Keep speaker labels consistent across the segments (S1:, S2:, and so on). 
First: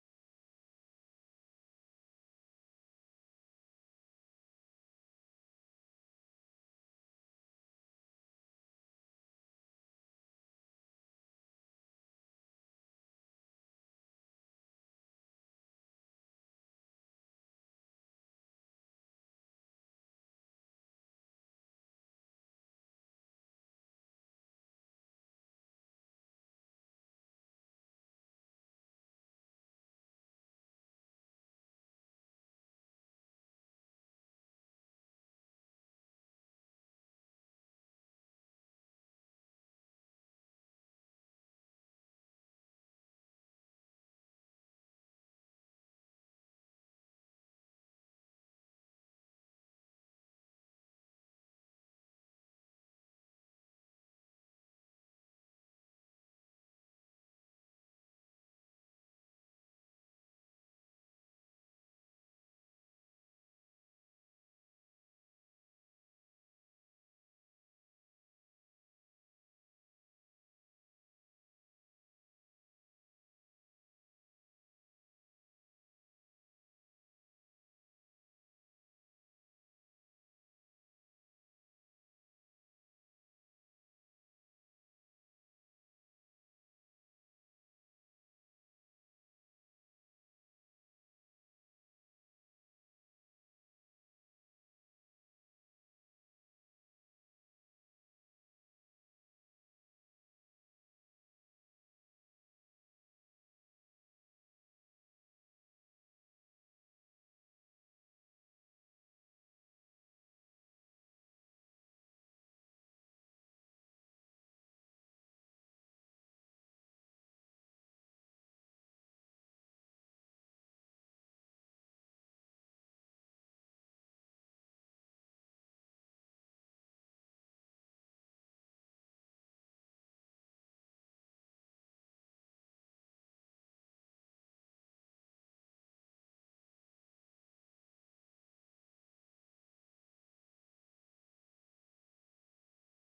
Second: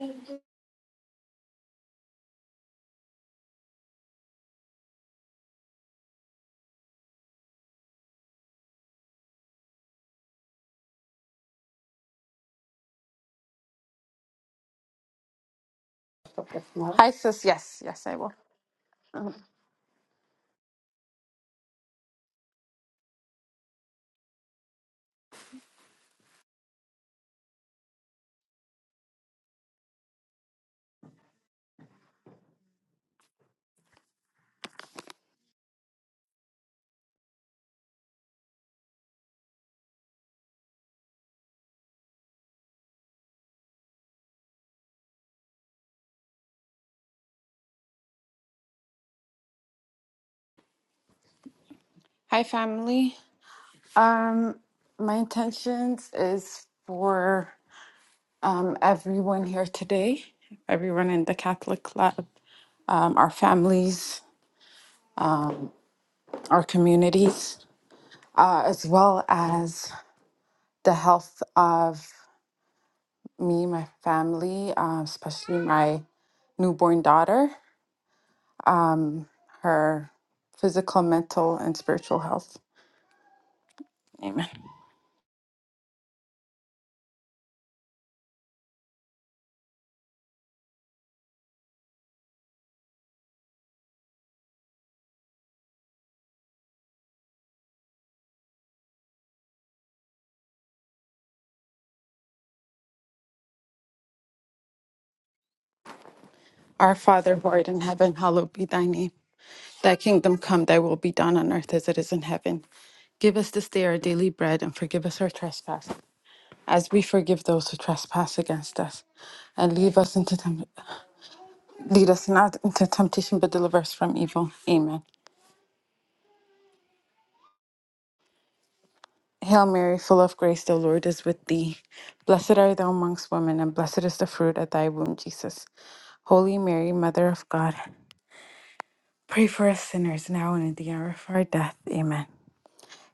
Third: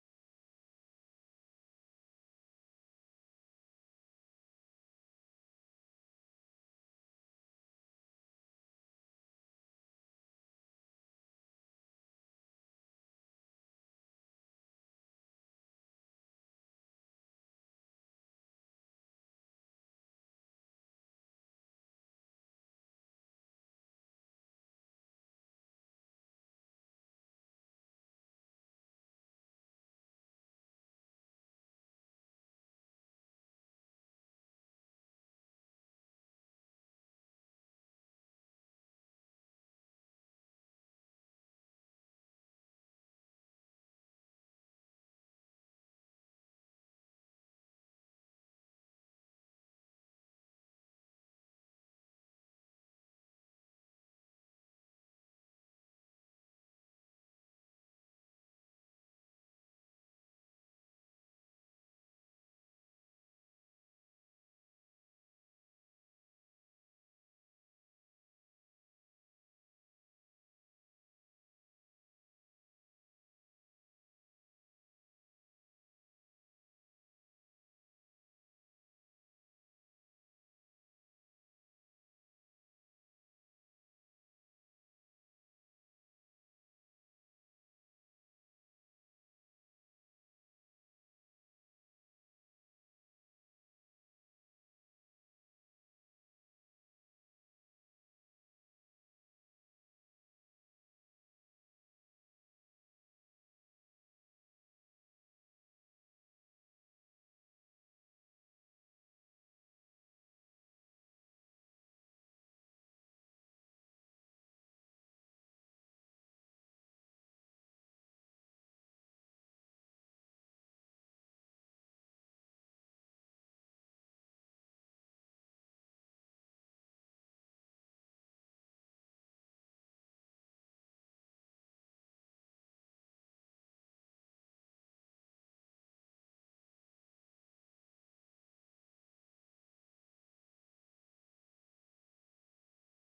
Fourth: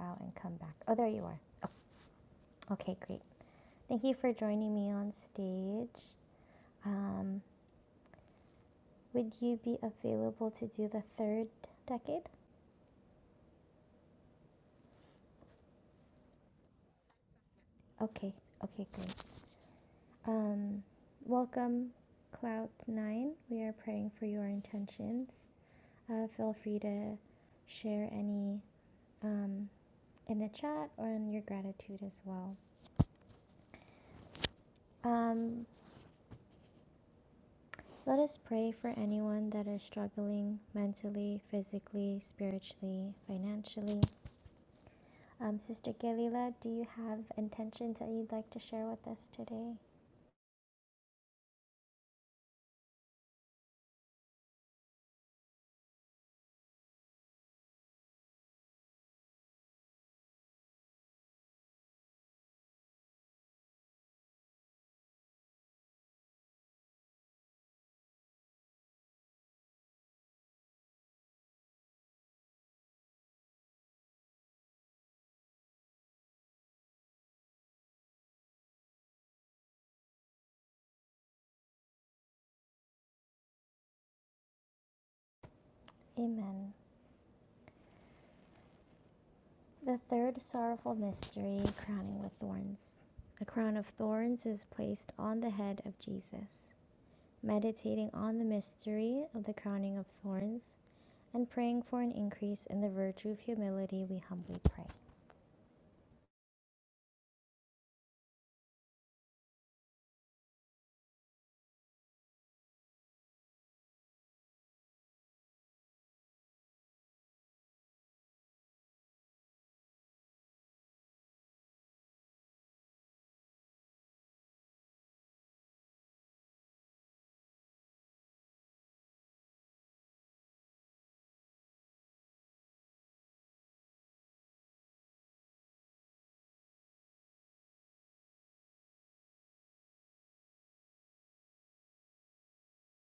S1: Hi, sis. Yes, yes, I will. Mhm. Hi, family. Um, my intentions is for um, everyone here today, everyone in the Catholic Club, um, our families, um, our communities, uh, as well as the health of me, my family, uh, especially my newborn daughter, um, her physical, mental, and spiritual health. Amen. Our Father who art in heaven, hallowed be thy name. Thy kingdom come, thy will be done on earth as it is in heaven. Give us this day our daily bread and forgive us our trespass, as we forgive those who trespass against us. And leave us into temp- lead us not into temptation, but deliver us from evil. Amen. Hail Mary, full of grace, the Lord is with thee. Blessed are thou amongst women, and blessed is the fruit of thy womb, Jesus. Holy Mary, Mother of God, pray for us sinners now and at the hour of our death. Amen.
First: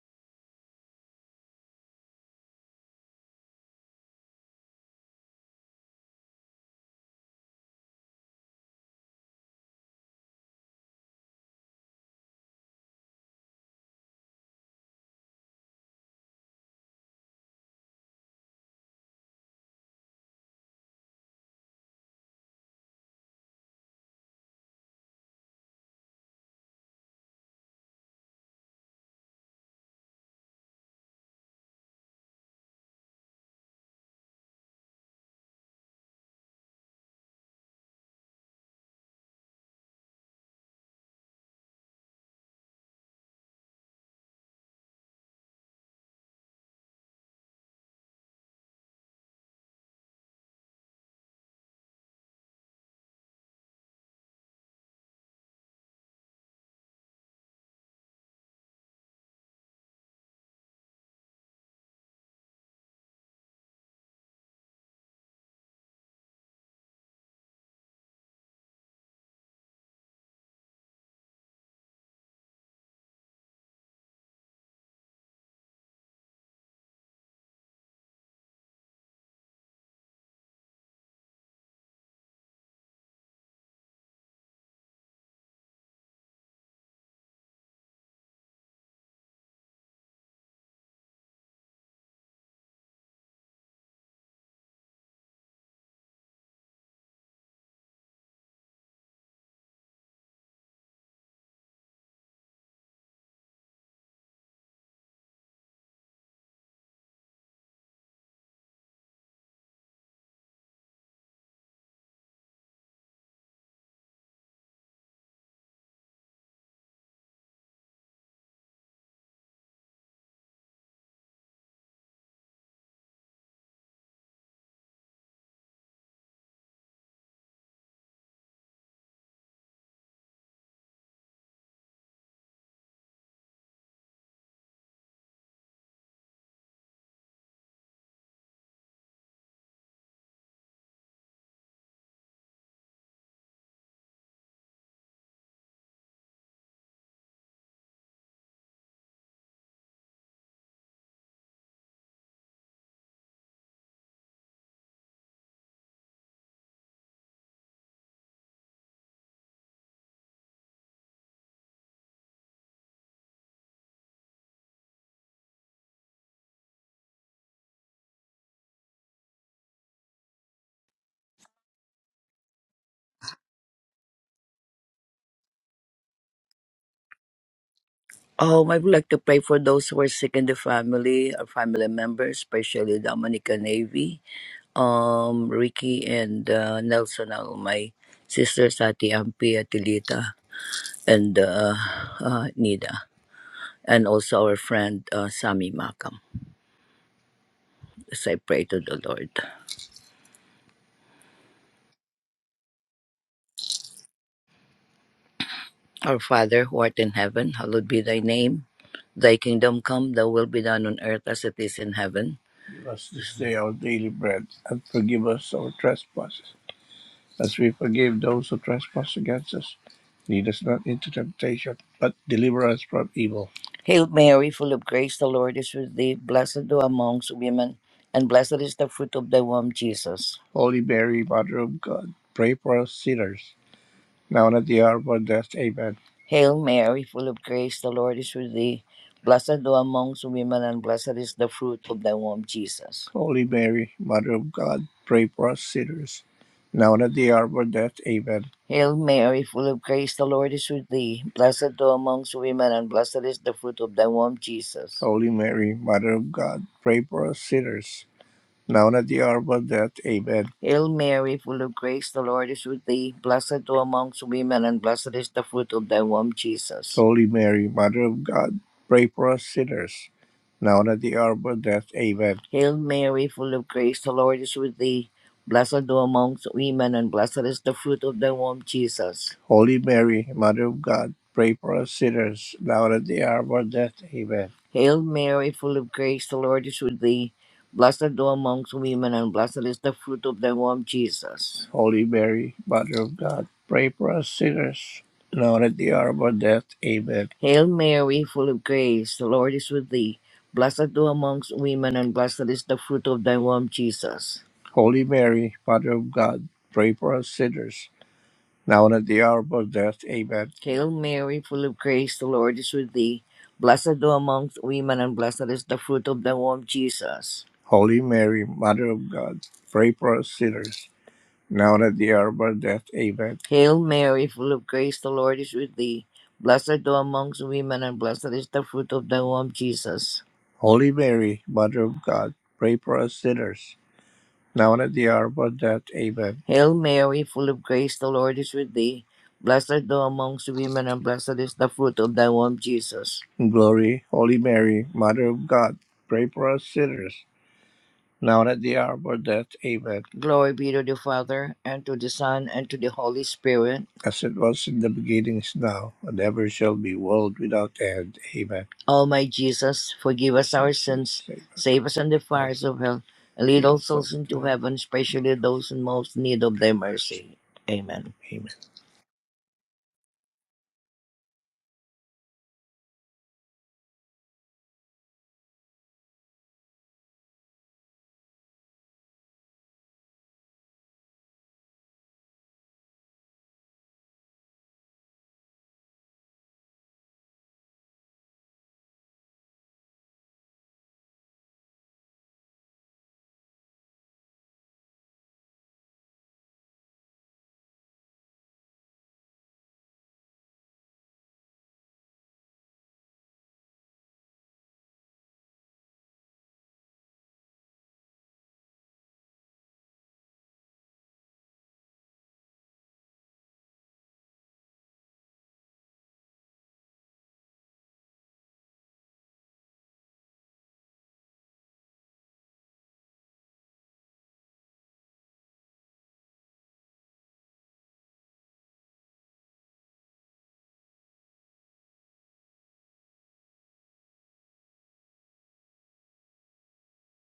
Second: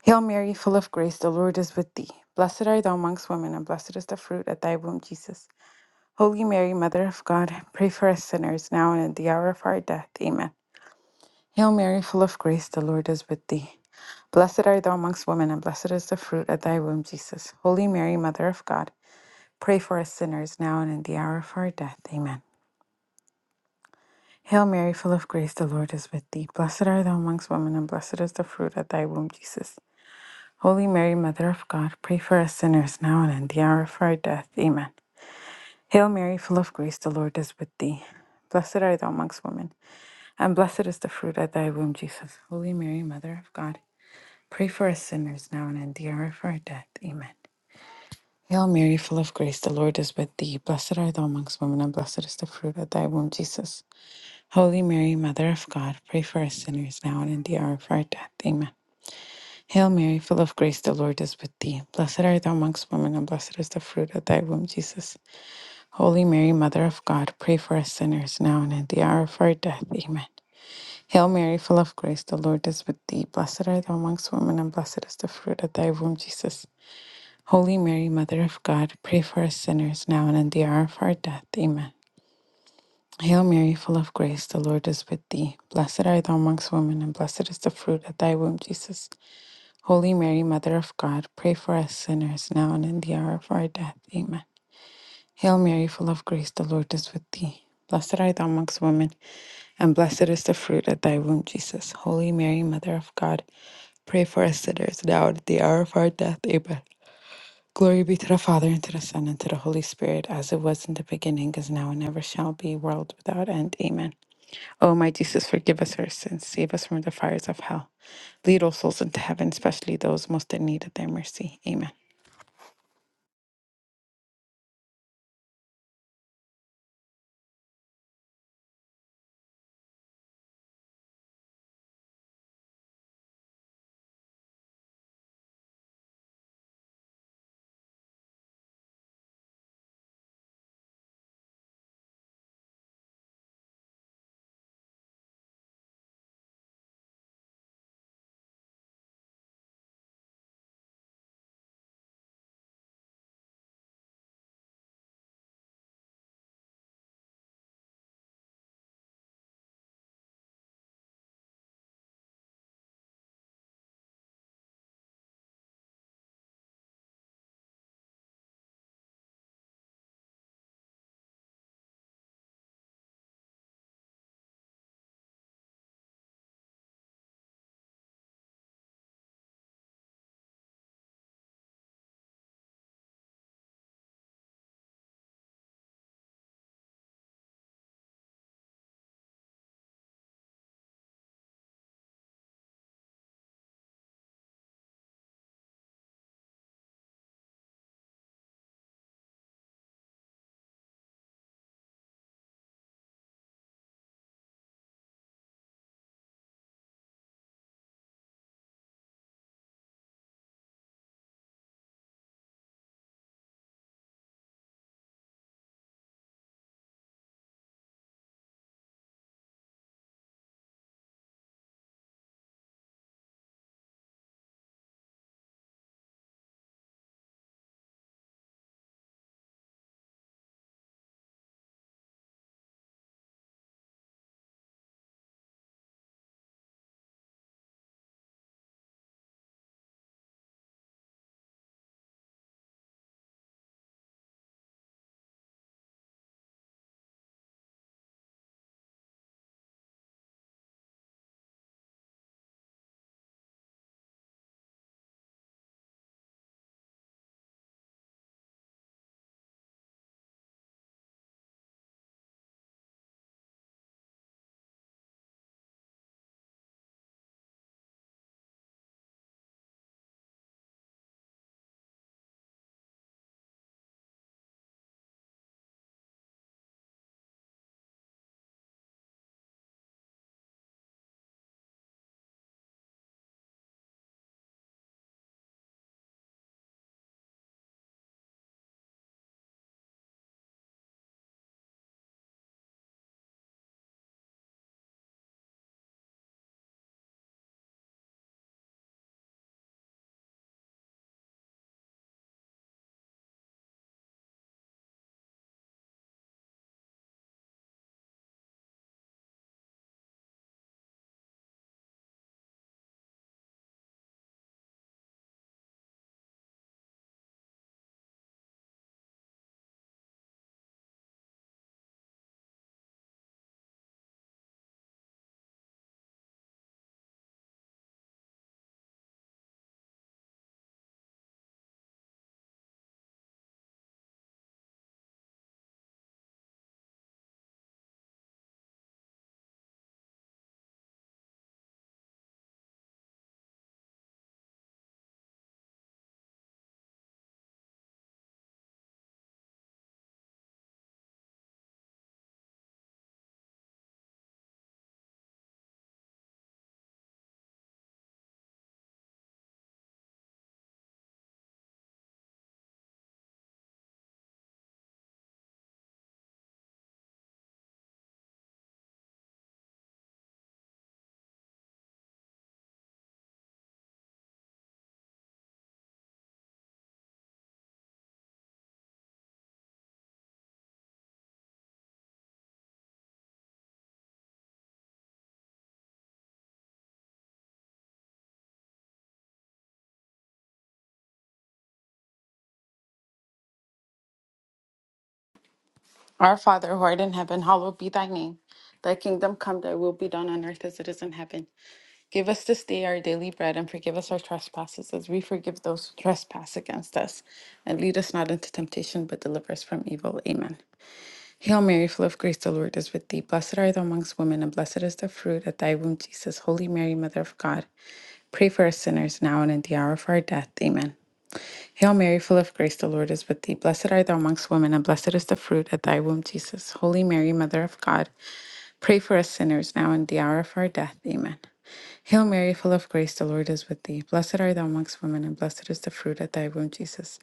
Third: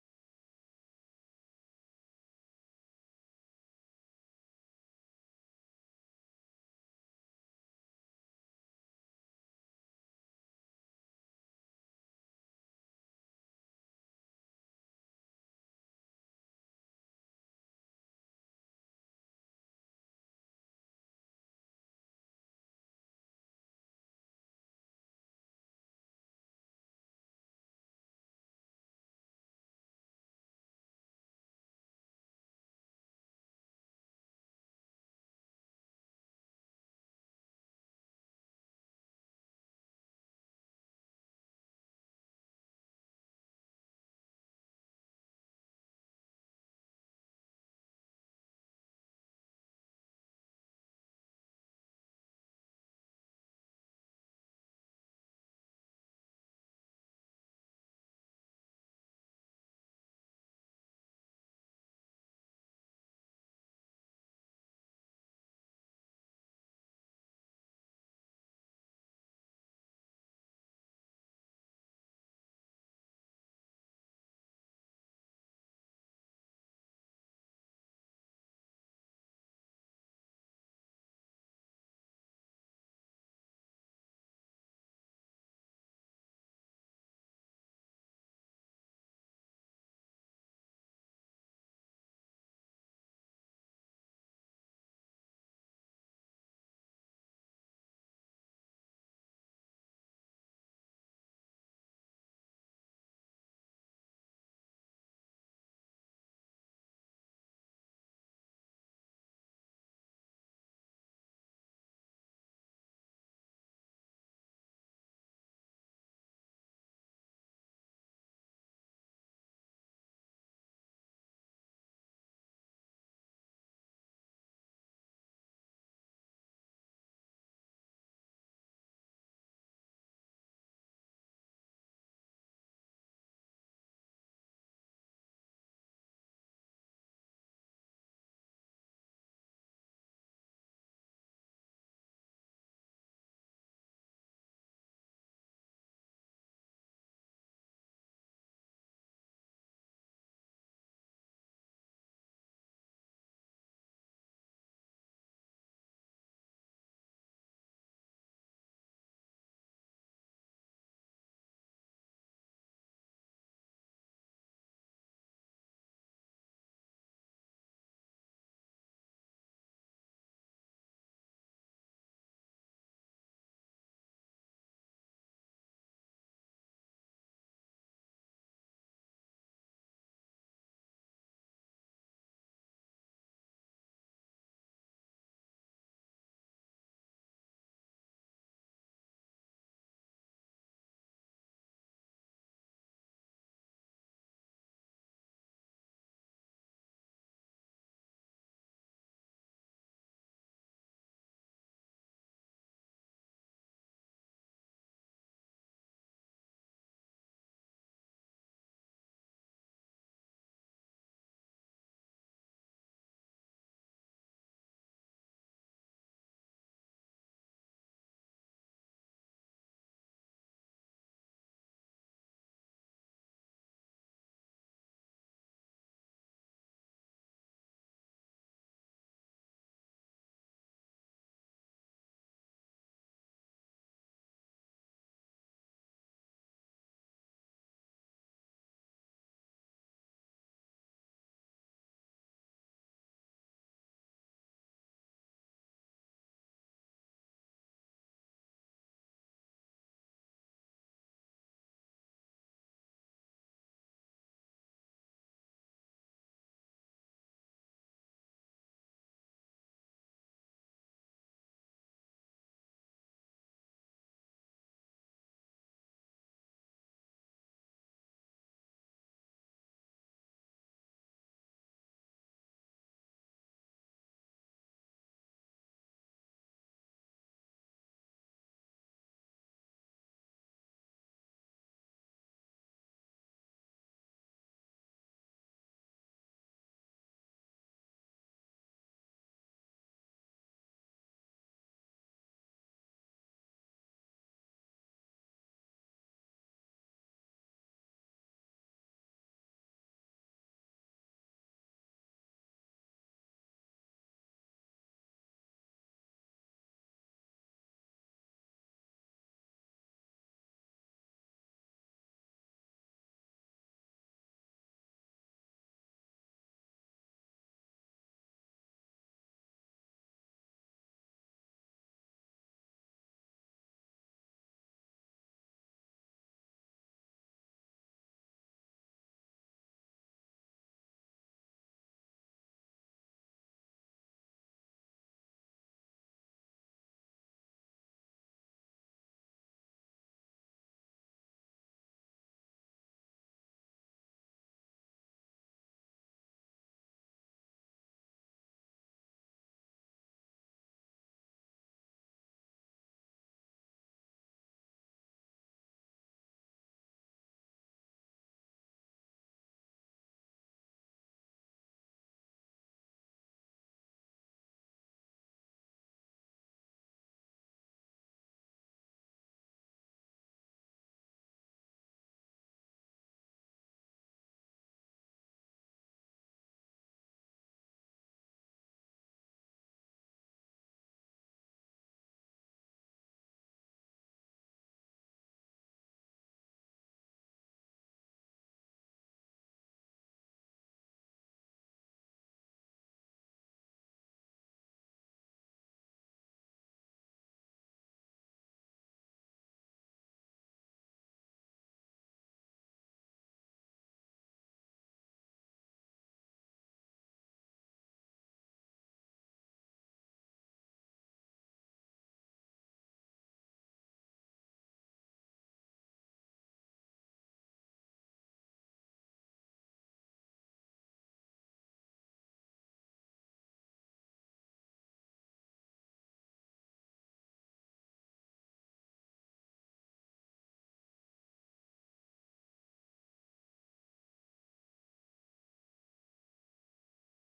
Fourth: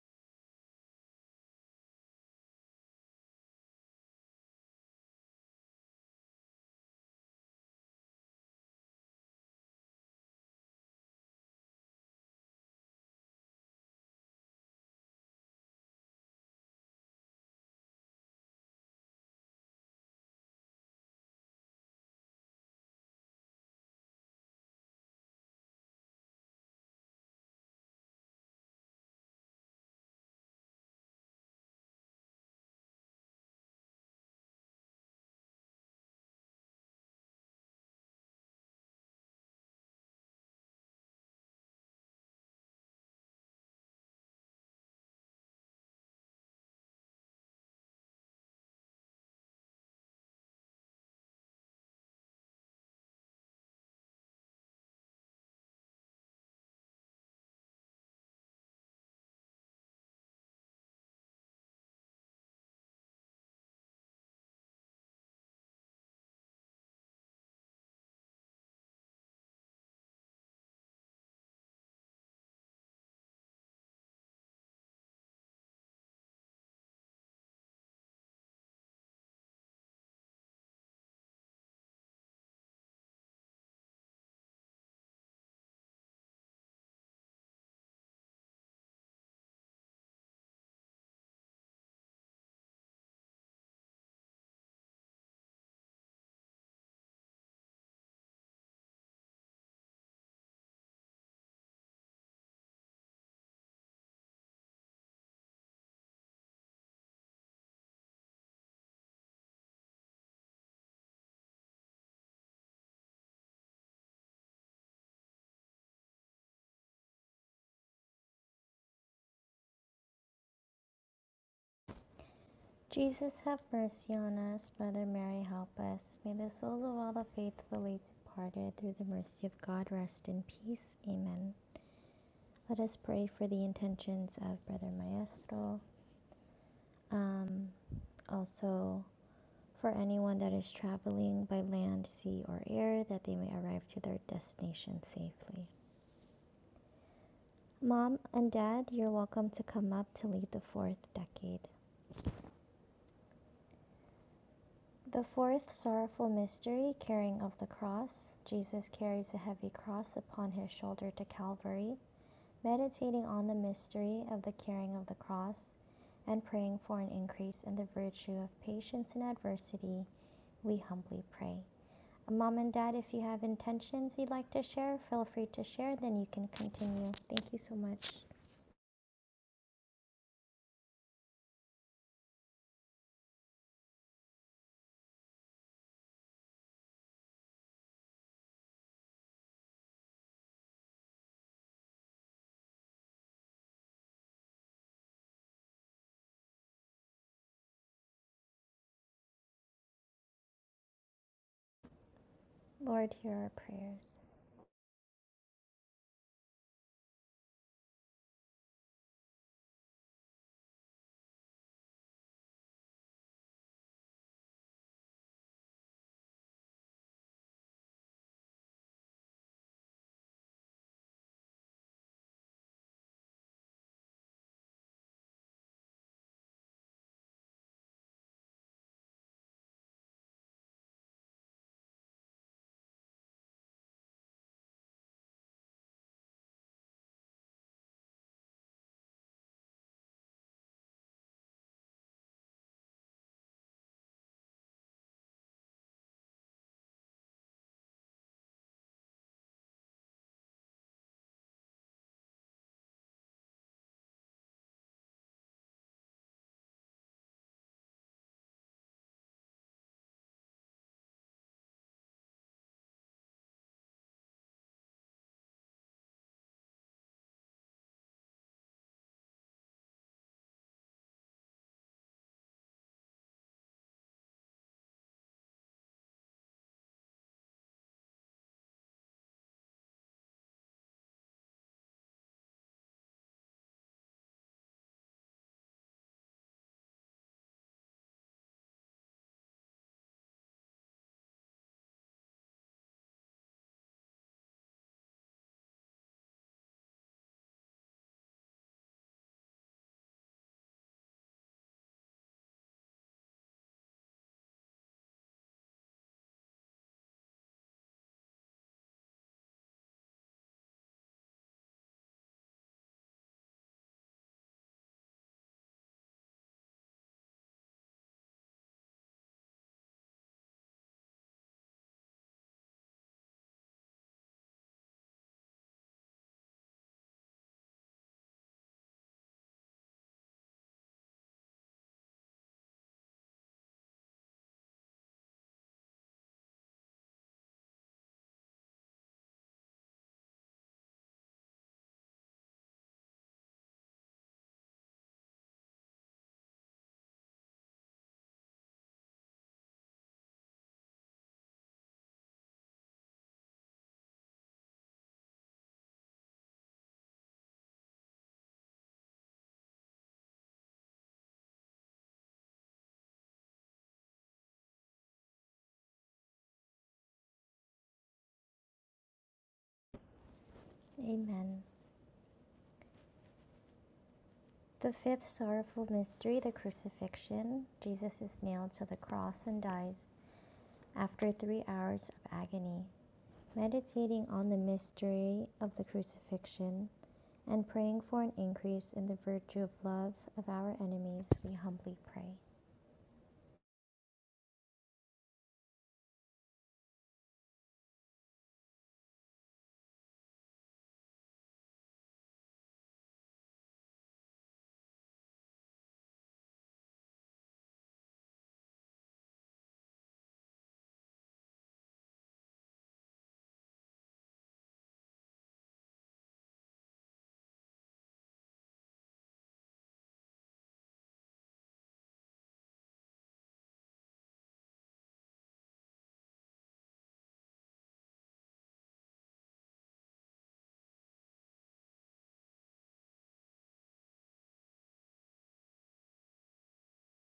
S1: Hail Mary, full of grace, the Lord is with thee. Blessed art thou amongst women, and blessed is the fruit of thy womb, Jesus. Holy Mary, Mother of God, pray for us sinners now and at the hour of our death. Amen. Hail Mary, full of grace, the Lord is with thee. Blessed art thou amongst women, and blessed is the fruit of thy womb, Jesus. Holy Mary, Mother of God, pray for us sinners now and in the hour of our death. Amen. Hail Mary, full of grace, the Lord is with thee. Blessed art thou amongst women, and blessed is the fruit of thy womb, Jesus. Holy Mary, Mother of God, pray for us sinners now and in the hour of our death. Amen. Hail Mary, full of grace, the Lord is with thee. Blessed art thou amongst women, and blessed is the fruit of thy womb, Jesus. Holy Mary, Mother of God, pray for us sinners now and in the hour of our death. Amen. Hail Mary, full of grace, the Lord is with thee. Blessed art thou amongst women, and blessed is the fruit of thy womb, Jesus. Holy Mary, Mother of God, pray for us sinners now and in the hour of our death. Amen. Hail Mary, full of grace, the Lord is with thee. Blessed art thou amongst women, and blessed is the fruit of thy womb, Jesus. Holy Mary, Mother of God, pray for us sinners now and at the hour of our death. Amen. Hail Mary, full of grace, the Lord is with thee. Blessed art thou amongst women, and blessed is the fruit of thy womb, Jesus. Holy Mary, Mother of God, pray for us sinners now and at the hour of our death. Amen. Hail Mary, full of grace, the Lord is with thee. Blessed art thou amongst women, and blessed is the fruit of thy womb, Jesus. Holy Mary, Mother of God, pray for us sinners now and in the hour of our death. Amen. Hail Mary, full of grace, the Lord is with thee. Blessed art thou amongst women, and blessed is the fruit of thy womb, Jesus. Holy Mary, Mother of God, pray for us sinners now and at the hour of our death. Amen. Glory be to the Father, and to the Son, and to the Holy Spirit, as it was in the beginning, is now, and ever shall be, world without end. Amen. O my Jesus, forgive us our sins, save us from the fires of hell. Lead all souls into heaven, especially those most in need of thy mercy. Amen.
S2: Um, I would like to pray for those who are sick in the family, our family members, especially Dominica Navy, um, Ricky and uh, Nelson, all my sisters, Ati Ampi, Atilita, and uh, uh, Nida, and also our friend uh, Sami Makam. As I pray to the Lord. Our Father who art in heaven, hallowed be thy name. Thy kingdom come, thy will be done on earth as it is in heaven. Give us this day our daily bread, and forgive us our trespasses, as we forgive those who trespass against us. Lead us not into temptation, but deliver us from evil. Hail Mary, full of grace, the Lord is with thee. Blessed thou amongst women, and blessed is the fruit of thy womb, Jesus. Holy Mary, Mother of God, pray for us sinners, now and at the hour of our death. Amen. Hail Mary, full of grace, the Lord is with thee. Blessed thou amongst women, and blessed is the fruit of thy womb, Jesus. Holy Mary, Mother of God, pray for us sinners, now and at the hour of our death. Amen. Hail Mary, full of grace, the Lord is with thee. Blessed thou amongst women, and blessed is the fruit of thy womb, Jesus. Holy Mary, Mother of God, pray for us sinners, now and at the hour of our death. Amen. Hail Mary, full of grace, the Lord is with thee. Blessed thou amongst women, and blessed is the fruit of thy womb, Jesus. Holy Mary, Mother of God, pray for us sinners, now and at the hour of our death. Amen. Hail Mary, full of grace, the Lord is with thee. Blessed thou amongst women, and blessed is the fruit of thy womb, Jesus. Holy Mary, Mother of God, pray for us sinners, now and at the hour of our death. Amen. Hail Mary, full of grace, the Lord is with thee. Blessed thou amongst women, and blessed is the fruit of thy womb, Jesus. Holy Mary, Mother of God, pray for us sinners, now and at the hour of our death. Amen. Hail Mary, full of grace, the Lord is with thee. Blessed thou amongst women, and blessed is the fruit of thy womb, Jesus. Holy Mary, Mother of God, pray for us sinners. Now and at the hour of our death. Amen. Hail Mary, full of grace, the Lord is with thee. Blessed are thou amongst women, and blessed is the fruit of thy womb, Jesus. Holy Mary, Mother of God, pray for us sinners, now and at the hour of our death. Amen. Hail Mary, full of grace, the Lord is with thee. Blessed art thou amongst women, and blessed is the fruit of thy womb, Jesus. Holy Mary, Mother of God, pray for us sinners now and at the hour of our death. Amen. Hail Mary, full of grace, the Lord is with thee. Blessed art thou amongst women, and blessed is the fruit of thy womb, Jesus. In glory, Holy Mary, Mother of God, pray for us sinners, now and at the hour of our death. Amen. Glory be to the Father, and to the Son, and to the Holy Spirit. As it was in the beginning, is now, and ever shall be, world without end. Amen. O my Jesus, forgive us our sins, Save us. save us from the fires of hell, and lead all souls into heaven. heaven, especially those in most need of thy mercy. Amen. Amen.
S1: Our Father who art in heaven, hallowed be thy name. Thy kingdom come, thy will be done on earth as it is in heaven. Give us this day our daily bread and forgive us our trespasses as we forgive those who trespass against us. And lead us not into temptation, but deliver us from evil. Amen. Hail Mary, full of grace, the Lord is with thee. Blessed art thou amongst women, and blessed is the fruit of thy womb, Jesus. Holy Mary, Mother of God, pray for us sinners now and at the hour of our death. Amen. Hail Mary, full of grace, the Lord is with thee. Blessed art thou amongst women, and blessed is the fruit of thy womb, Jesus. Holy Mary, Mother of God, pray for us sinners now and the hour of our death. Amen. Hail Mary, full of grace, the Lord is with thee. Blessed art thou amongst women, and blessed is the fruit of thy womb, Jesus.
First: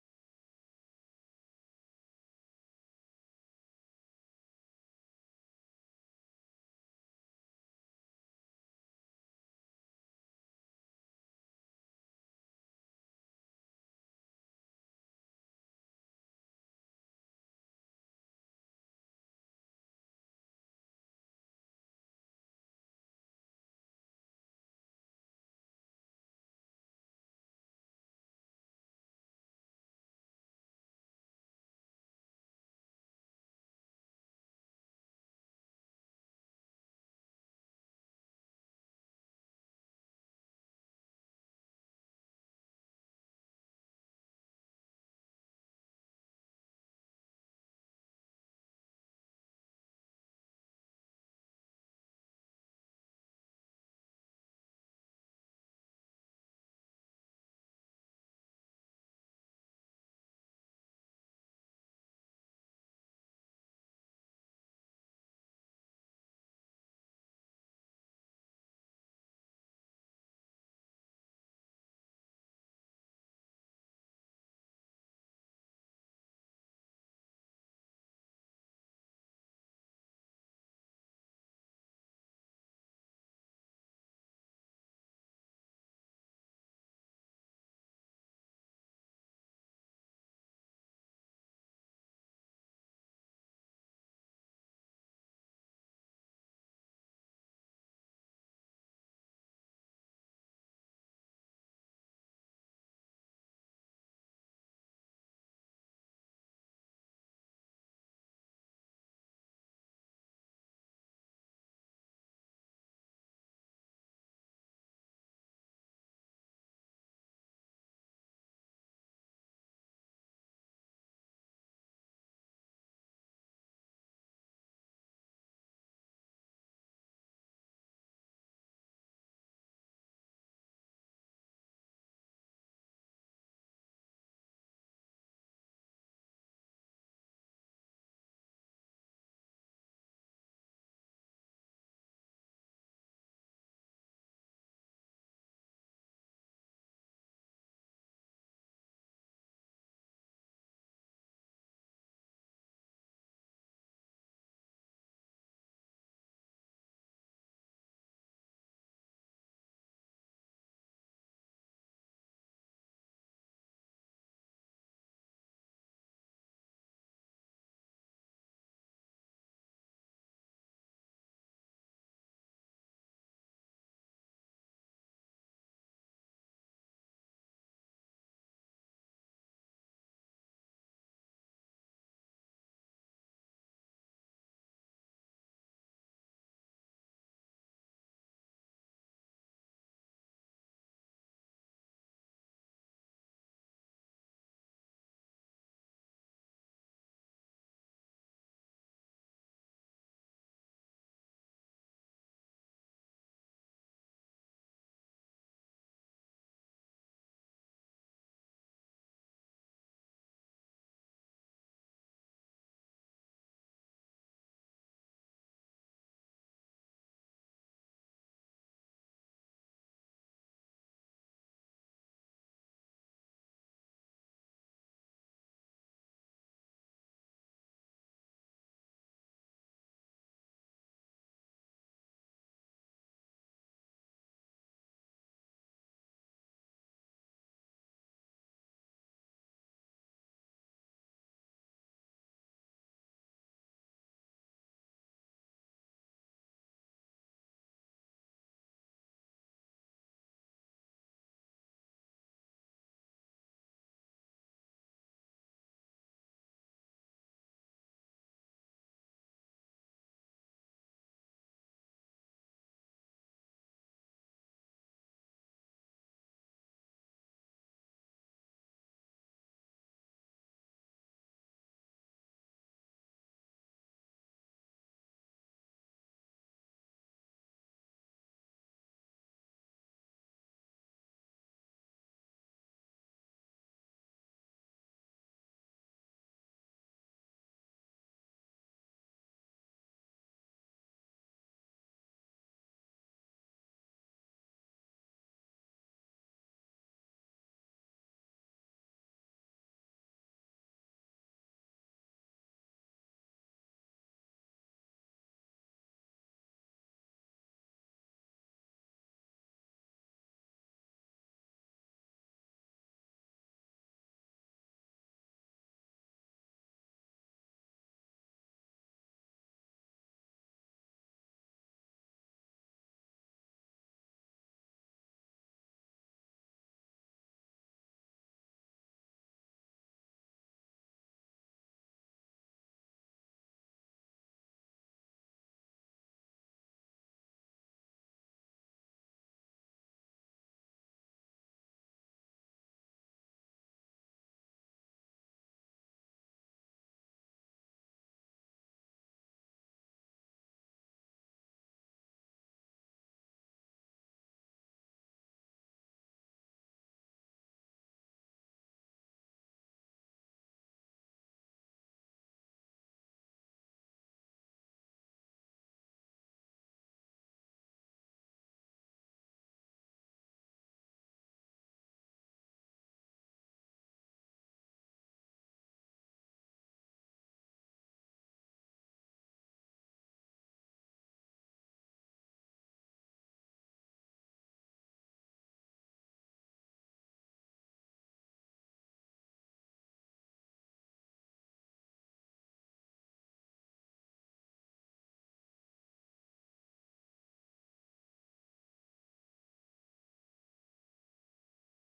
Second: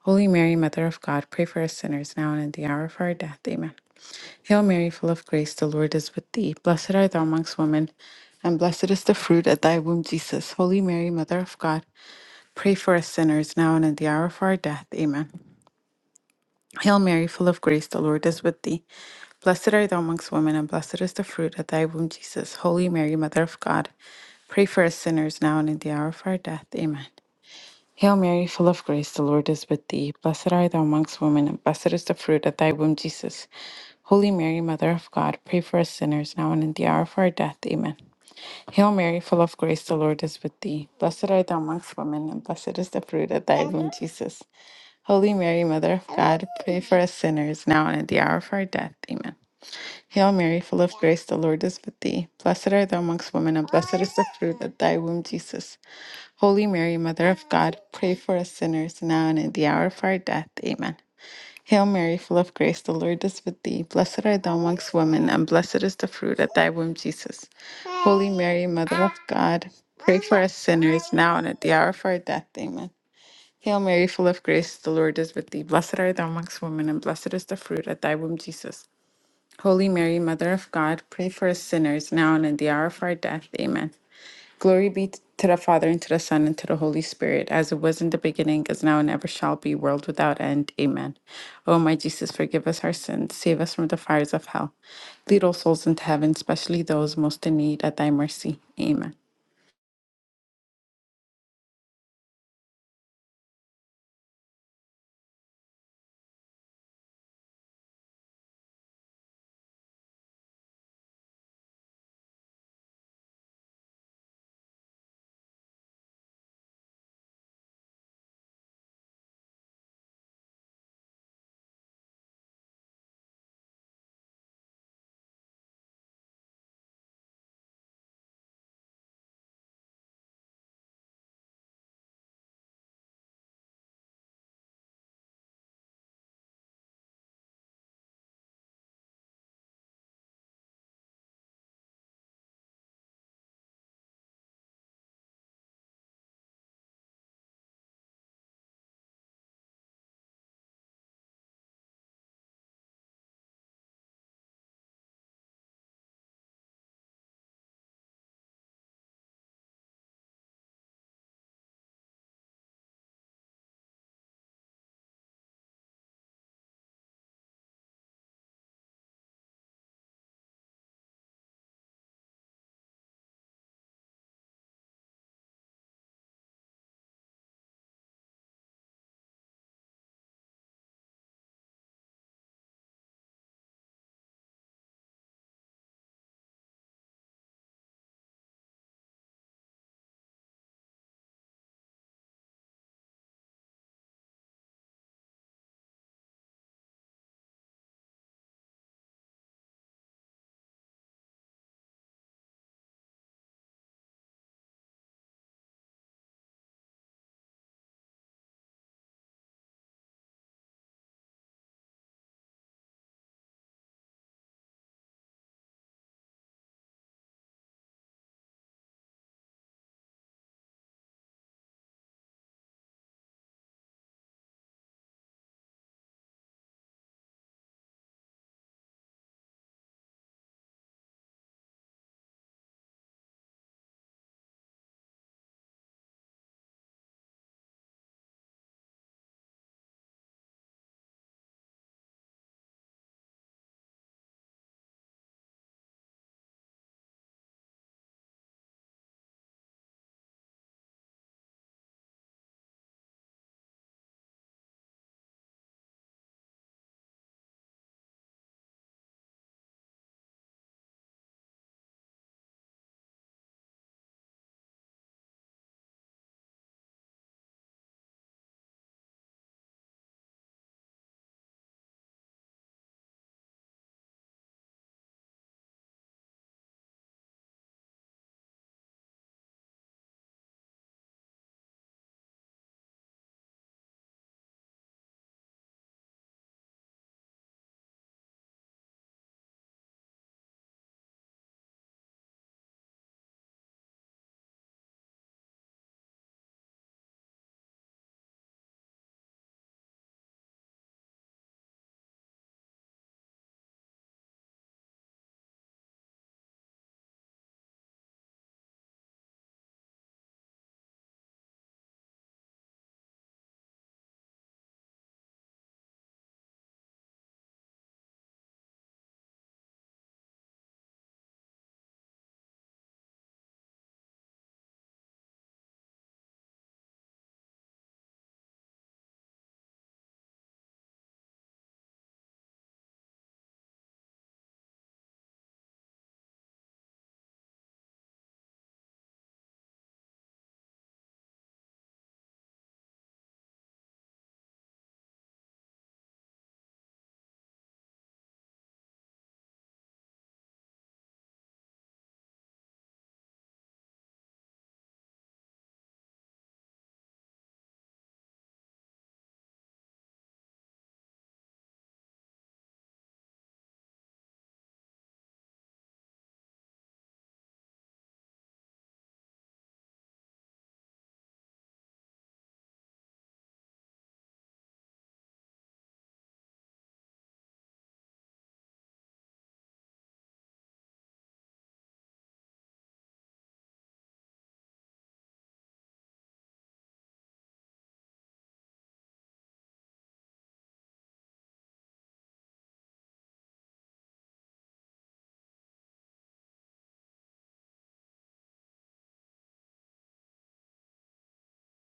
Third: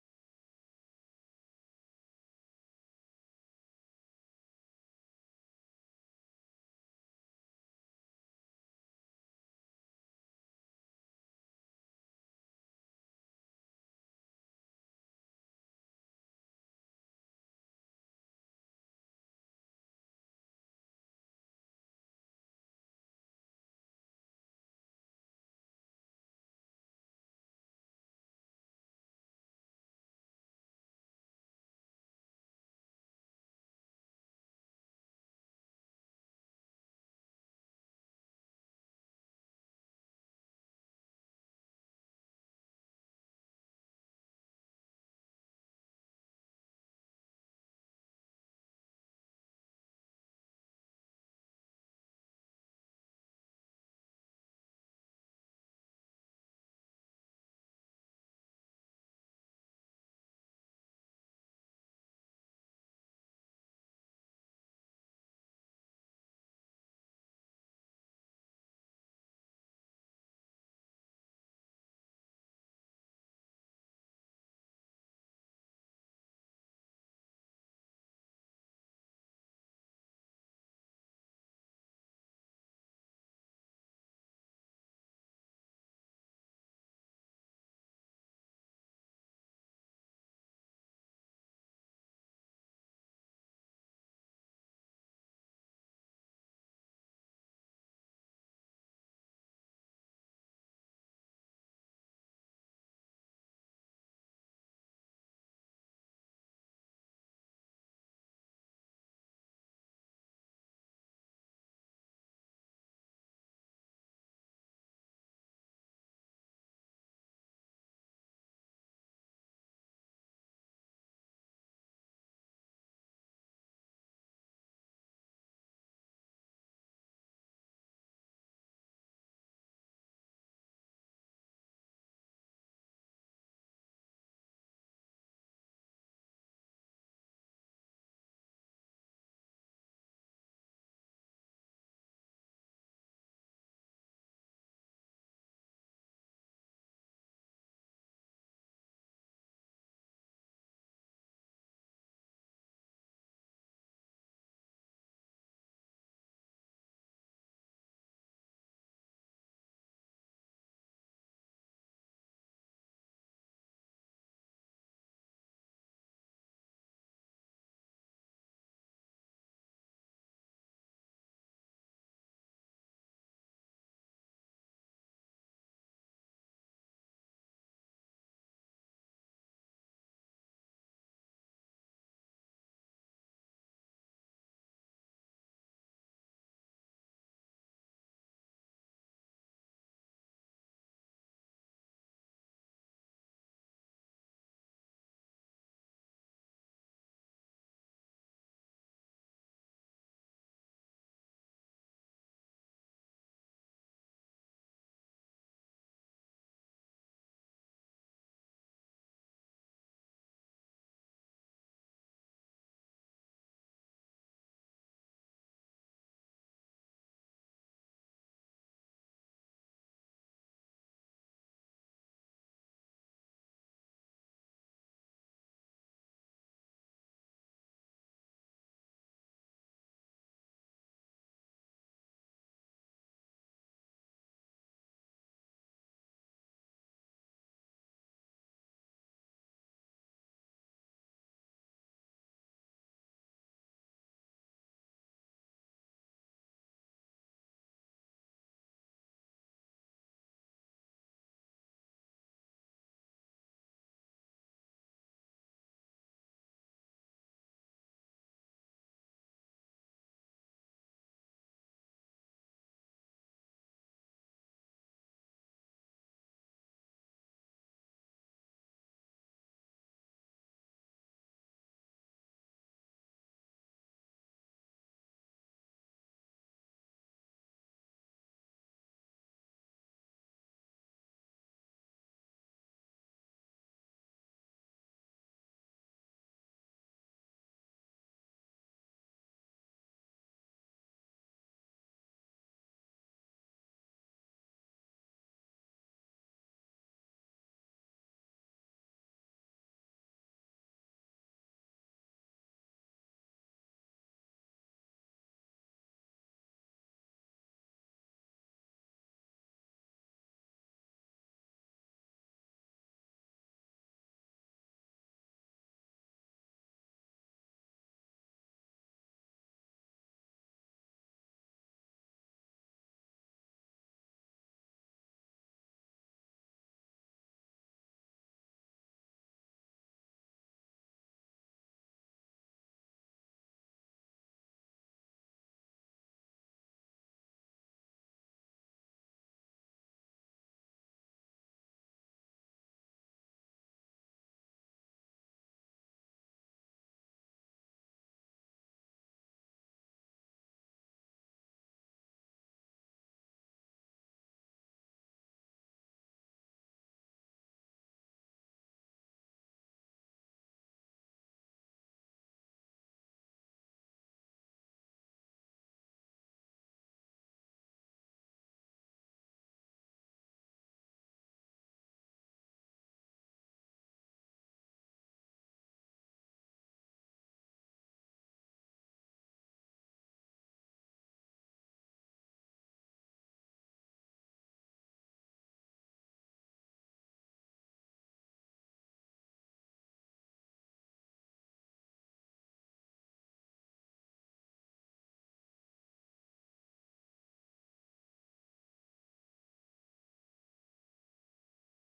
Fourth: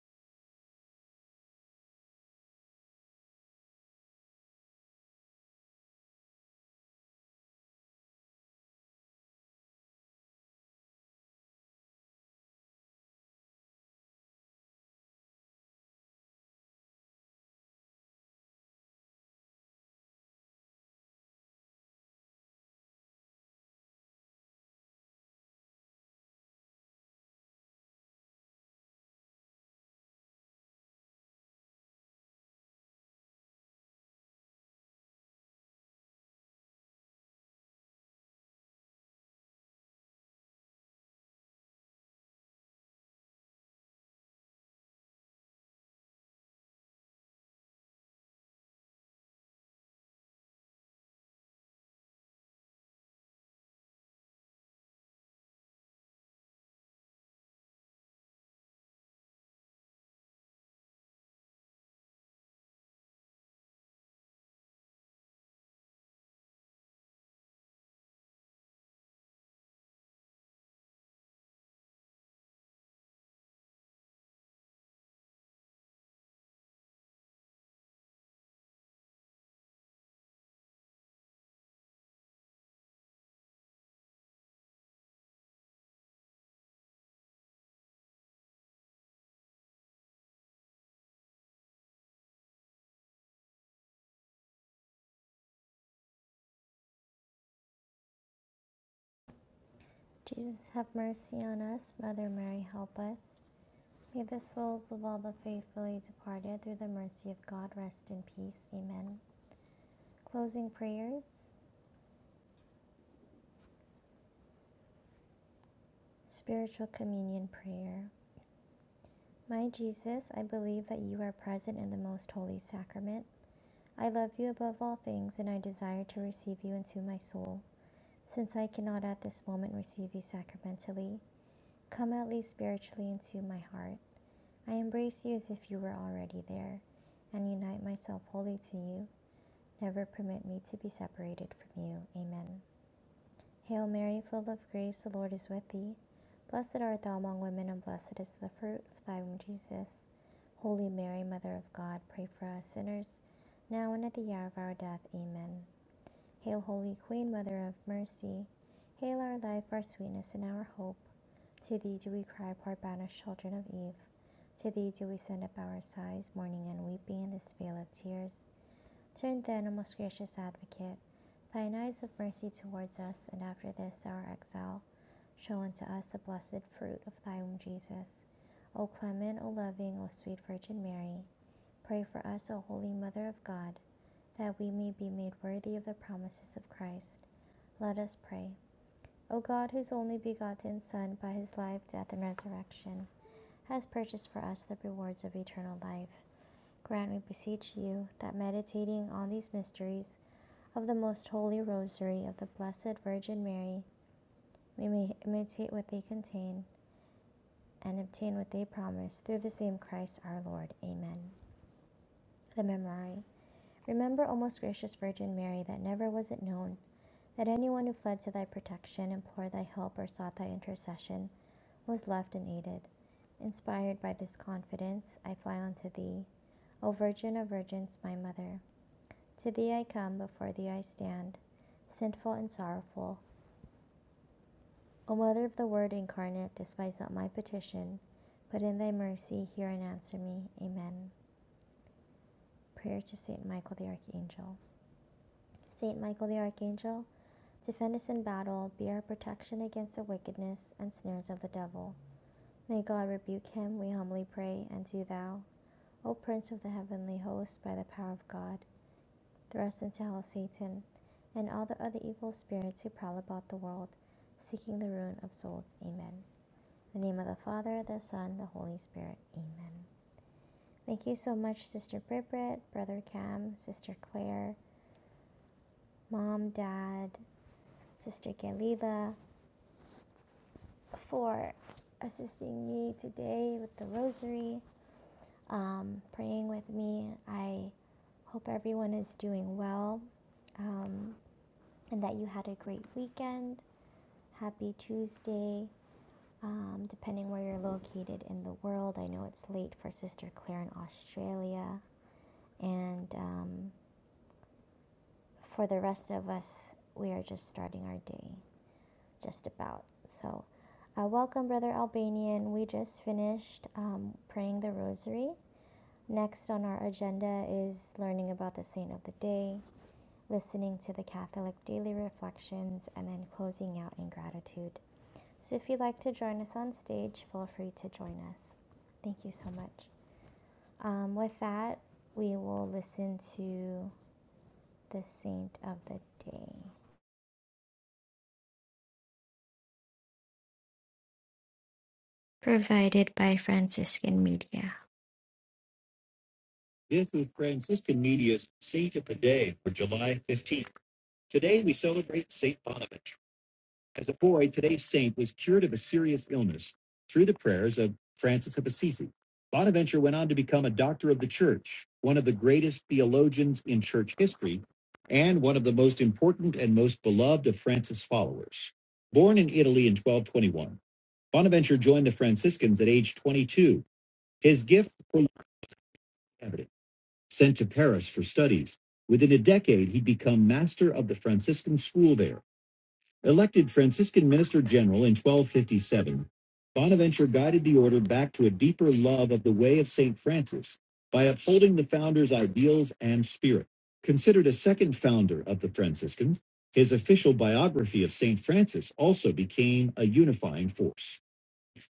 S1: Holy Mary, Mother of God, pray for us sinners now and in the hour of our death. Amen. Hail Mary, full of grace, the Lord is with thee. Blessed art thou amongst women, and blessed is the fruit of thy womb, Jesus. Holy Mary, Mother of God, pray for us sinners now and in the hour of our death. Amen. Hail Mary, full of grace, the Lord is with thee. Blessed art thou amongst women, and blessed is the fruit of thy womb, Jesus. Holy Mary, Mother of God, pray for us sinners now and in the hour of our death. Amen. Hail Mary, full of grace, the Lord is with thee. Blessed art thou amongst women, and blessed is the fruit of thy womb, Jesus. Holy Mary, Mother of God, pray for us sinners now and in the hour of our death. Amen. Hail Mary, full of grace, the Lord is with thee. Blessed art thou amongst women, and blessed is the fruit of thy womb, Jesus. Holy Mary, Mother of God, pray for us sinners now and at the hour of our death. Amen. Hail Mary, full of grace, the Lord is with thee. Blessed art thou amongst women, and blessed is the fruit of thy womb, Jesus. Holy Mary, Mother of God, pray for us sinners now and at the hour of our death. Amen. Hail Mary, full of grace, the Lord is with thee. Blessed art thou amongst women, and blessed is the fruit of thy womb, Jesus. Holy Mary, Mother of God, pray for us sinners now and at the hour of our death. Amen. Hail Mary, full of grace, the Lord is with thee. Blessed art thou amongst women, and blessed is the fruit of thy womb, Jesus. Holy Mary, Mother of God, pray for us sinners, now and in the hour of our death. Amen. Glory be to the Father, and to the Son, and to the Holy Spirit, as it was in the beginning, is now, and ever shall be, world without end. Amen. O my Jesus, forgive us our sins, save us from the fires of hell. Lead all souls into heaven, especially those most in need, at thy mercy. Amen.
S3: This is Franciscan Media's Saint of the Day for July 15th. Today we celebrate Saint Bonaventure. As a boy, today's saint was cured of a serious illness through the prayers of Francis of Assisi. Bonaventure went on to become a doctor of the church, one of the greatest theologians in church history, and one of the most important and most beloved of Francis' followers. Born in Italy in 1221, Bonaventure joined the Franciscans at age 22. His gift for evident. Sent to Paris for studies, within a decade he'd become master of the Franciscan school there. Elected Franciscan minister general in 1257, Bonaventure guided the order back to a deeper love of the way of St. Francis by upholding the founder's ideals and spirit. Considered a second founder of the Franciscans, his official biography of St. Francis also became a unifying force.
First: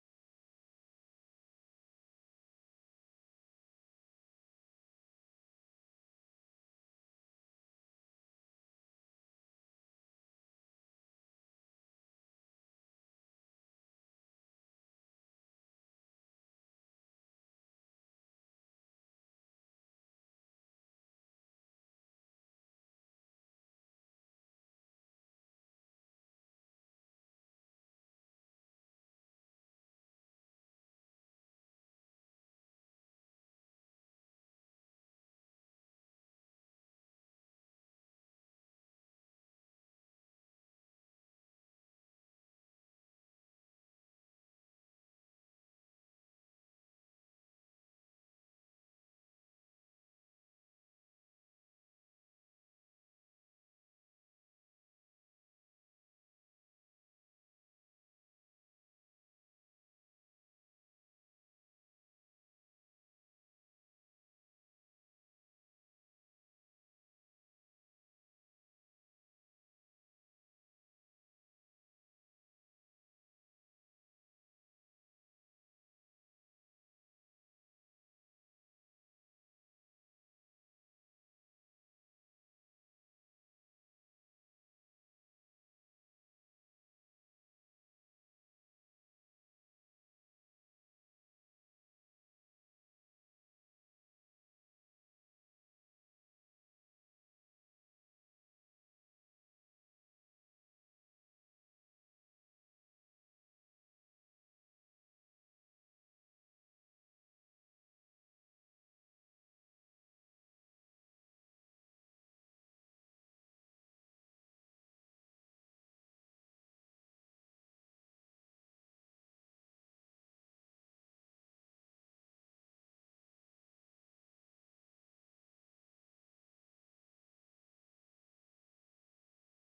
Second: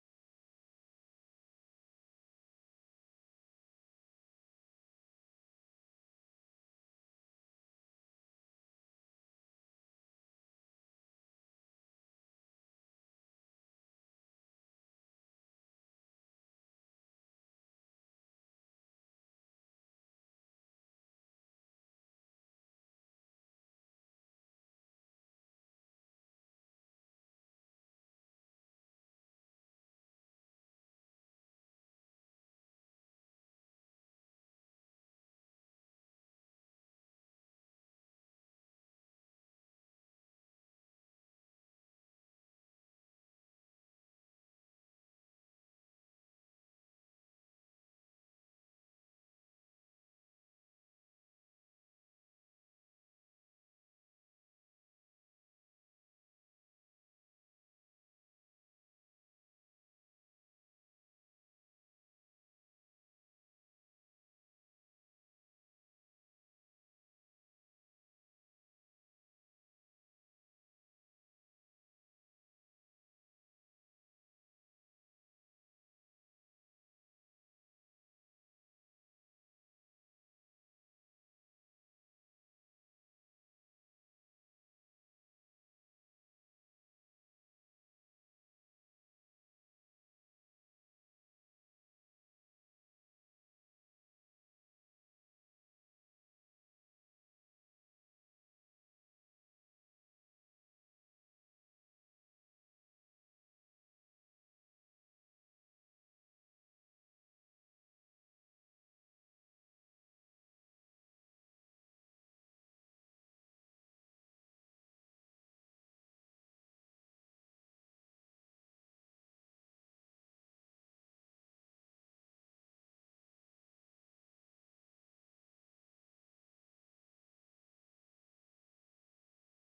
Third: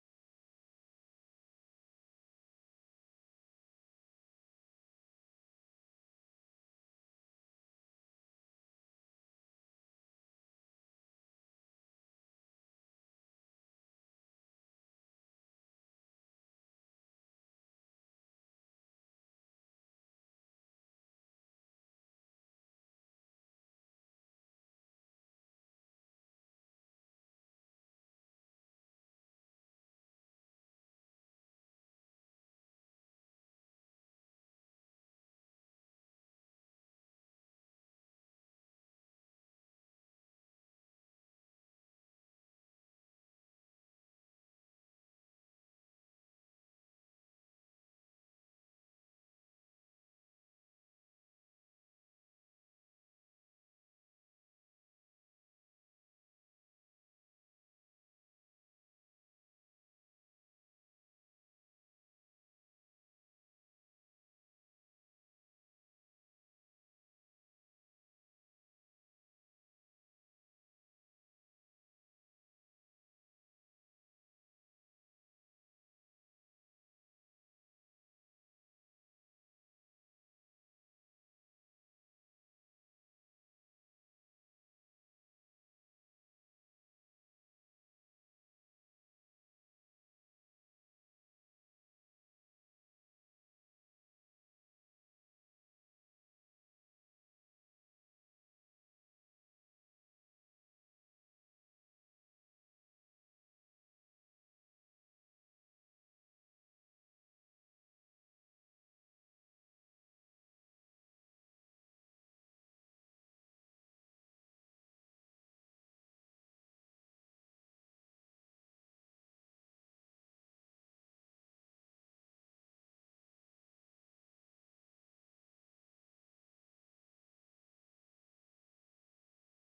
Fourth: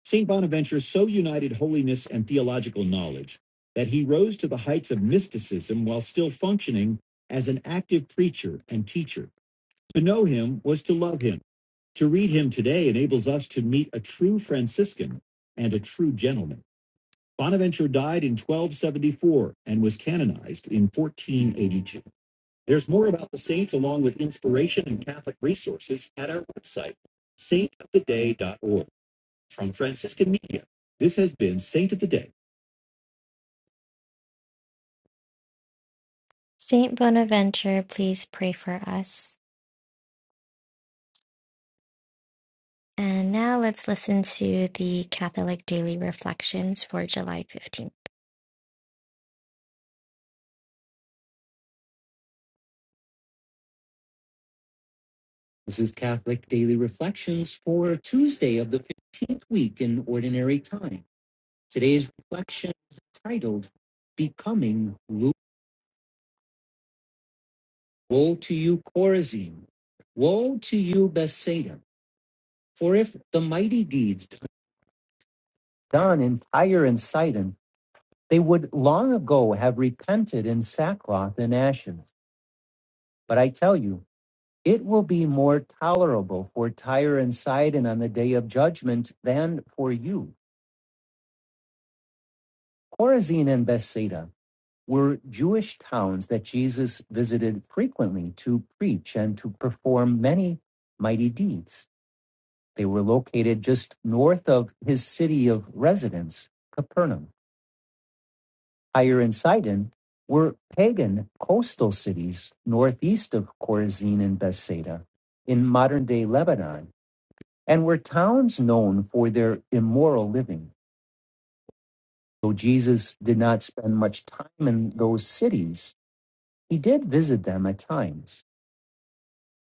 S3: St. Bonaventure so united holiness and theological knowledge that he rose to the heights of mysticism while still functioning as an active preacher and teacher. To know him was to love him. To read him today enables us to meet a true Franciscan and a true gentleman. Bonaventure died in 1274 and was canonized in 1482. There's more about the saints along with inspiration and Catholic resources at our website, saintoftheday.org from Franciscan Media. This has been Saint of the Day. This is Catholic Daily Reflections for Tuesday of the 15th week in Ordinary Time. Today's reflection is titled Becoming Luke. Woe to you, Chorazin! Woe to you, Bethsaida! For if the mighty deeds done in Tyre and Sidon, they would long ago have repented in sackcloth and ashes. But I tell you, It will be more tolerable for Tyre and Sidon on the day of judgment than for you. Chorazin and Bethsaida were Jewish towns that Jesus visited frequently to preach and to perform many mighty deeds. They were located just north of his city of residence, Capernaum. Tyre and Sidon were pagan coastal cities northeast of Chorazin and Bethsaida in modern day Lebanon And were towns known for their immoral living? Though Jesus did not spend much time in those cities, he did visit them at times.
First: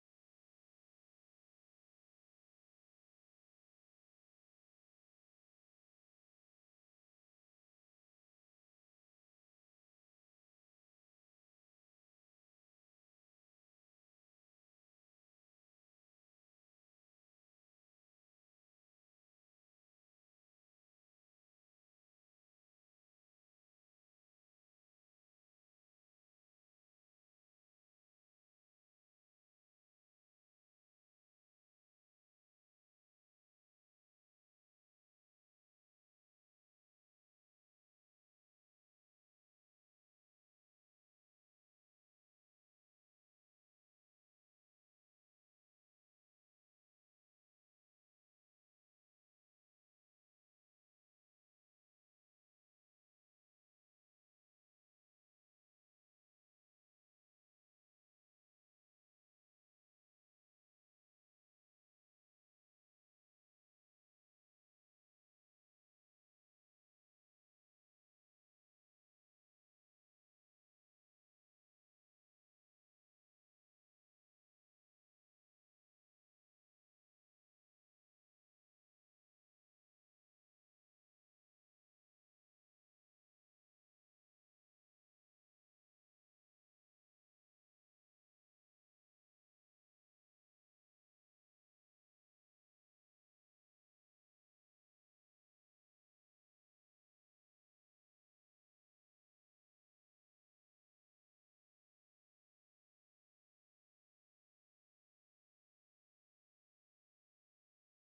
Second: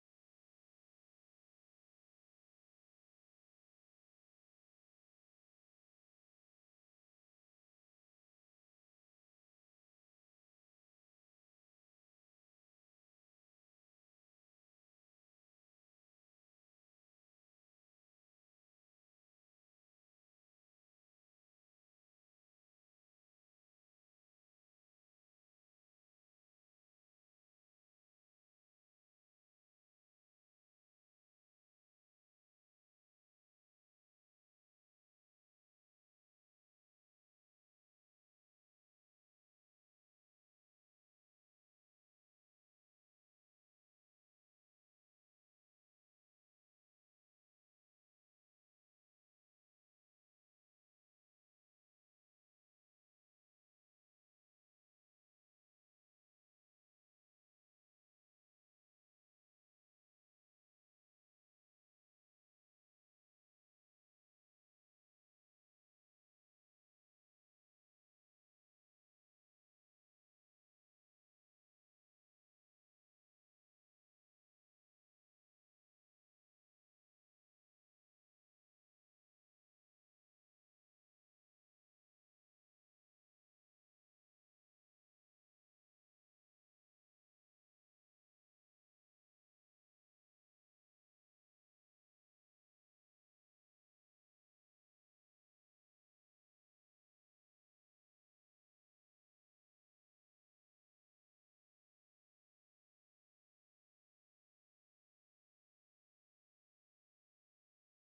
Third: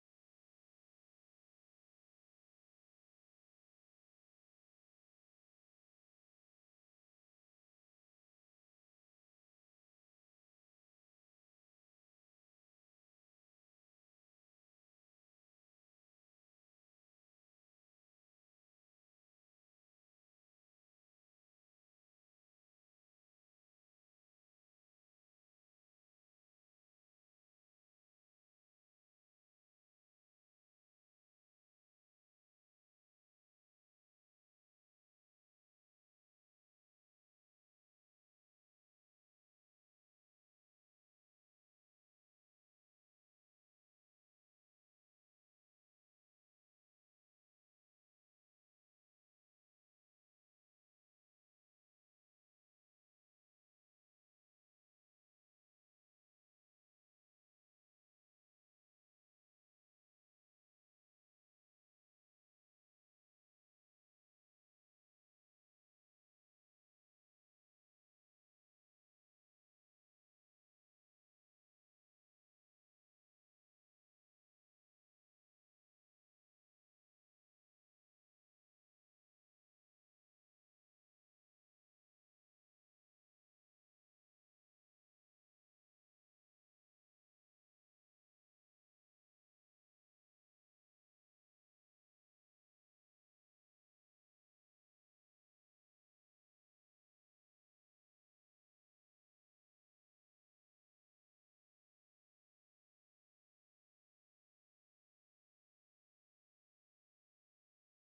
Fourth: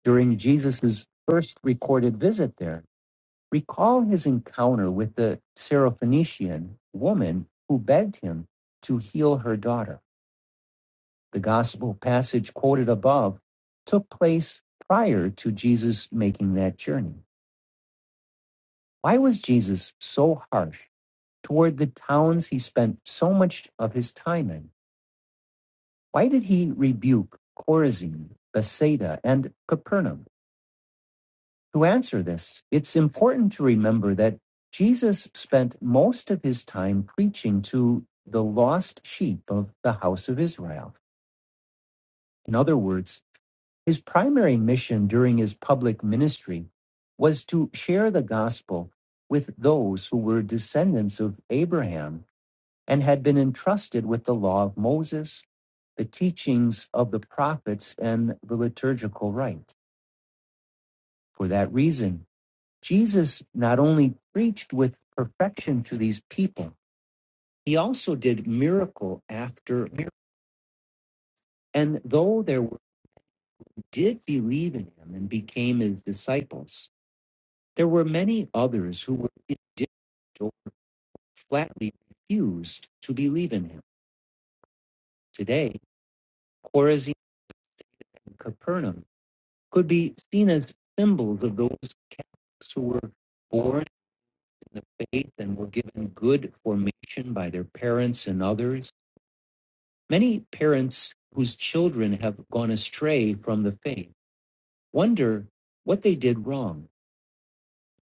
S3: During Jesus' first recorded visit there, recall his encounter with the Syrophoenician woman who begged him to heal her daughter. The gospel passage quoted above took place prior to Jesus making that journey. Why was Jesus so harsh? toward the towns he spent so much of his time in? Why did he rebuke Chorazin, Bethsaida, and Capernaum? To answer this, it's important to remember that Jesus spent most of his time preaching to the lost sheep of the house of Israel. In other words, his primary mission during his public ministry was to share the gospel with those who were descendants of Abraham and had been entrusted with the law of Moses, the teachings of the prophets, and the liturgical rites. For that reason, Jesus not only preached with perfection to these people, he also did miracle after miracle. And though there did believe in him and became his disciples, there were many others who were indifferent or flatly refused to believe in him. Today, Chorazin and Capernaum could be seen as symbols of those Catholics who were born in the faith and were given good formation by their parents and others. Many parents whose children have gone astray from the faith wonder what they did wrong.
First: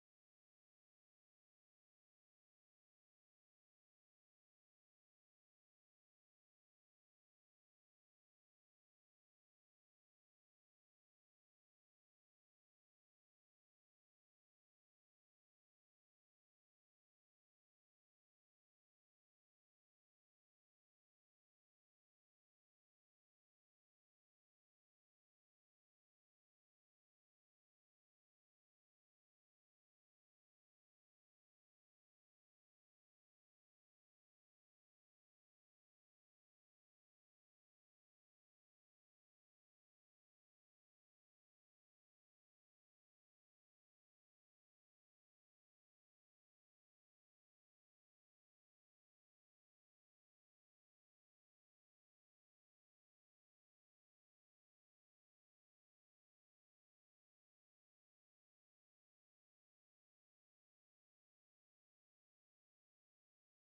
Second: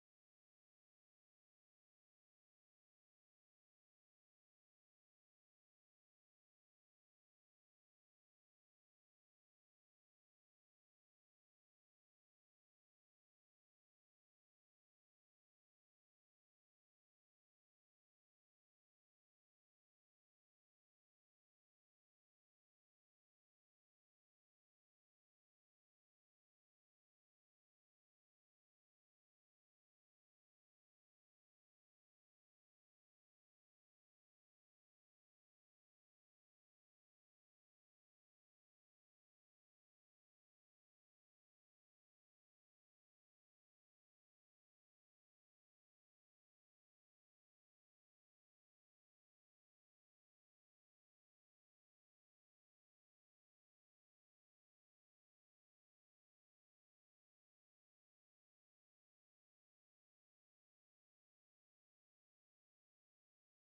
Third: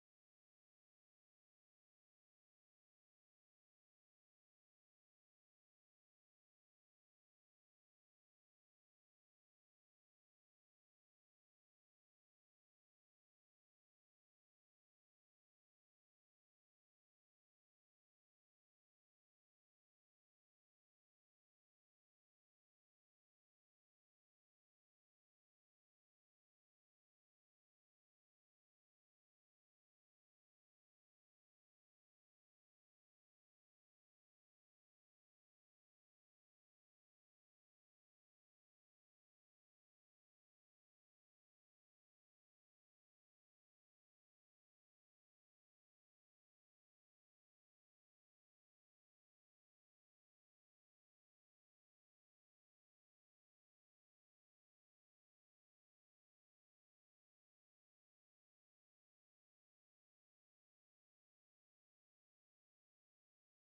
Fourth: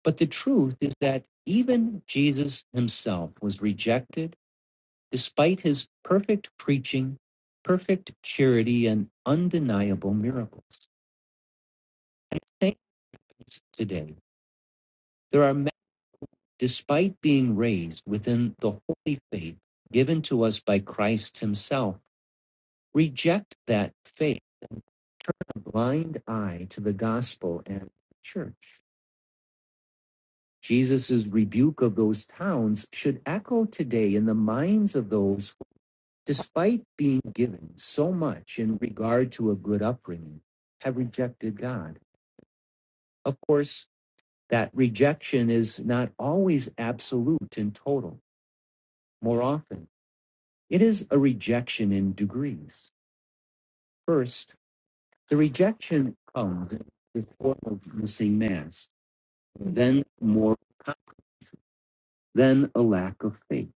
S3: But the truth is that even Jesus himself was rejected despite his perfect preaching, perfect charity, and undeniable miracles. Saints today, there are despite being raised within the holy faith given to us by Christ Himself, reject that faith, a blind eye to the gospel and the church. Jesus' rebuke of those towns should echo today in the minds of those who, despite being given so much in regard to a good upbringing, have rejected God. Of course, that rejection is not always absolute and total. More often, It is a rejection in degrees. First, the rejection comes in the form of missing mass, then more, then a lack of faith,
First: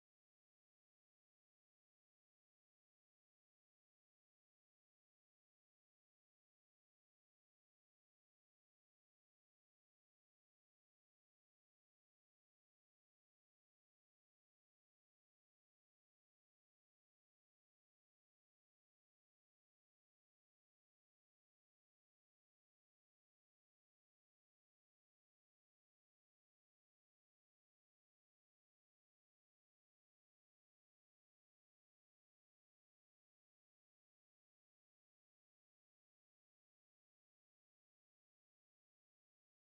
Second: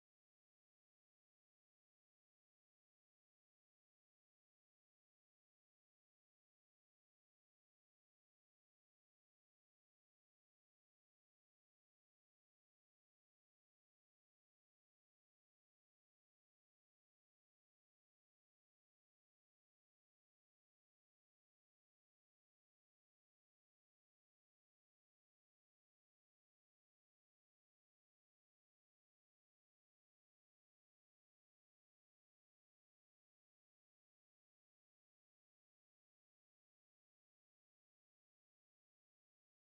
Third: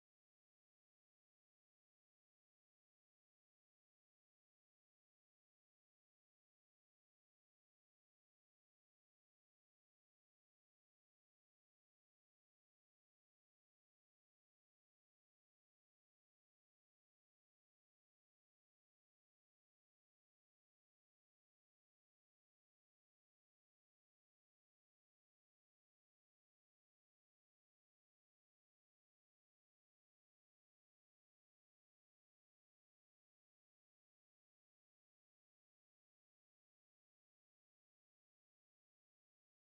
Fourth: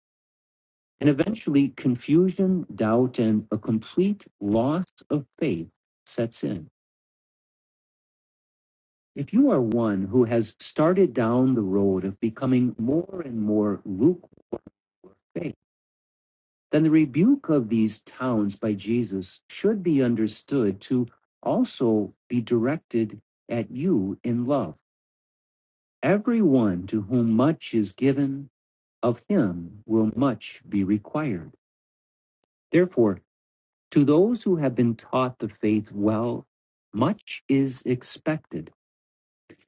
S3: and eventually confusion, doubt, and a complete loss of faith sets in. If you are one who has started down the road of becoming more and more lukewarm, then the rebuke of these towns by Jesus should be understood to also be directed at you in love. Everyone to whom much is given, of him will much be required. Therefore, to those who have been taught the faith well, much is expected.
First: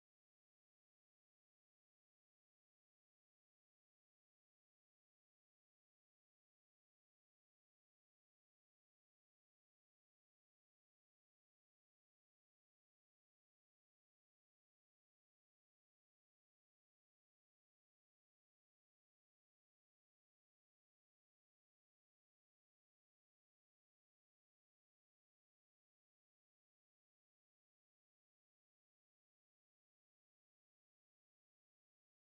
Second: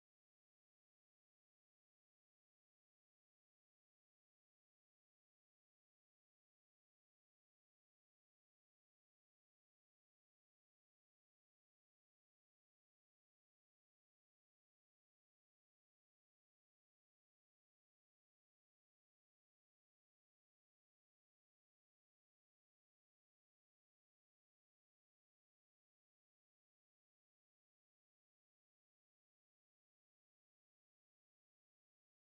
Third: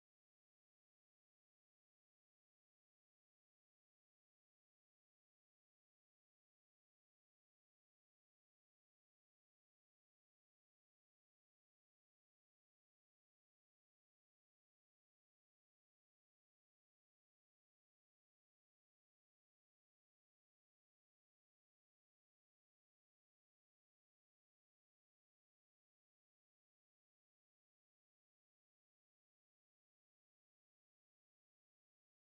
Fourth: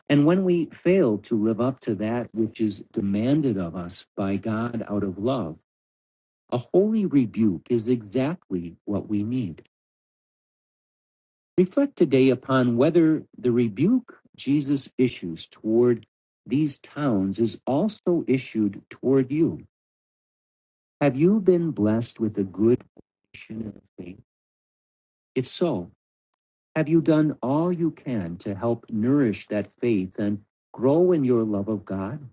S3: And when we fail to live up to that which is demanded of us by God out of love, a holy rebuke is exactly what we need. Reflect today upon whether the rebuke Jesus issues toward these towns is also issued toward you. Have you been blessed with a good portion of faith? If so, have you done all you can to help nourish that faith and grow in your love of God?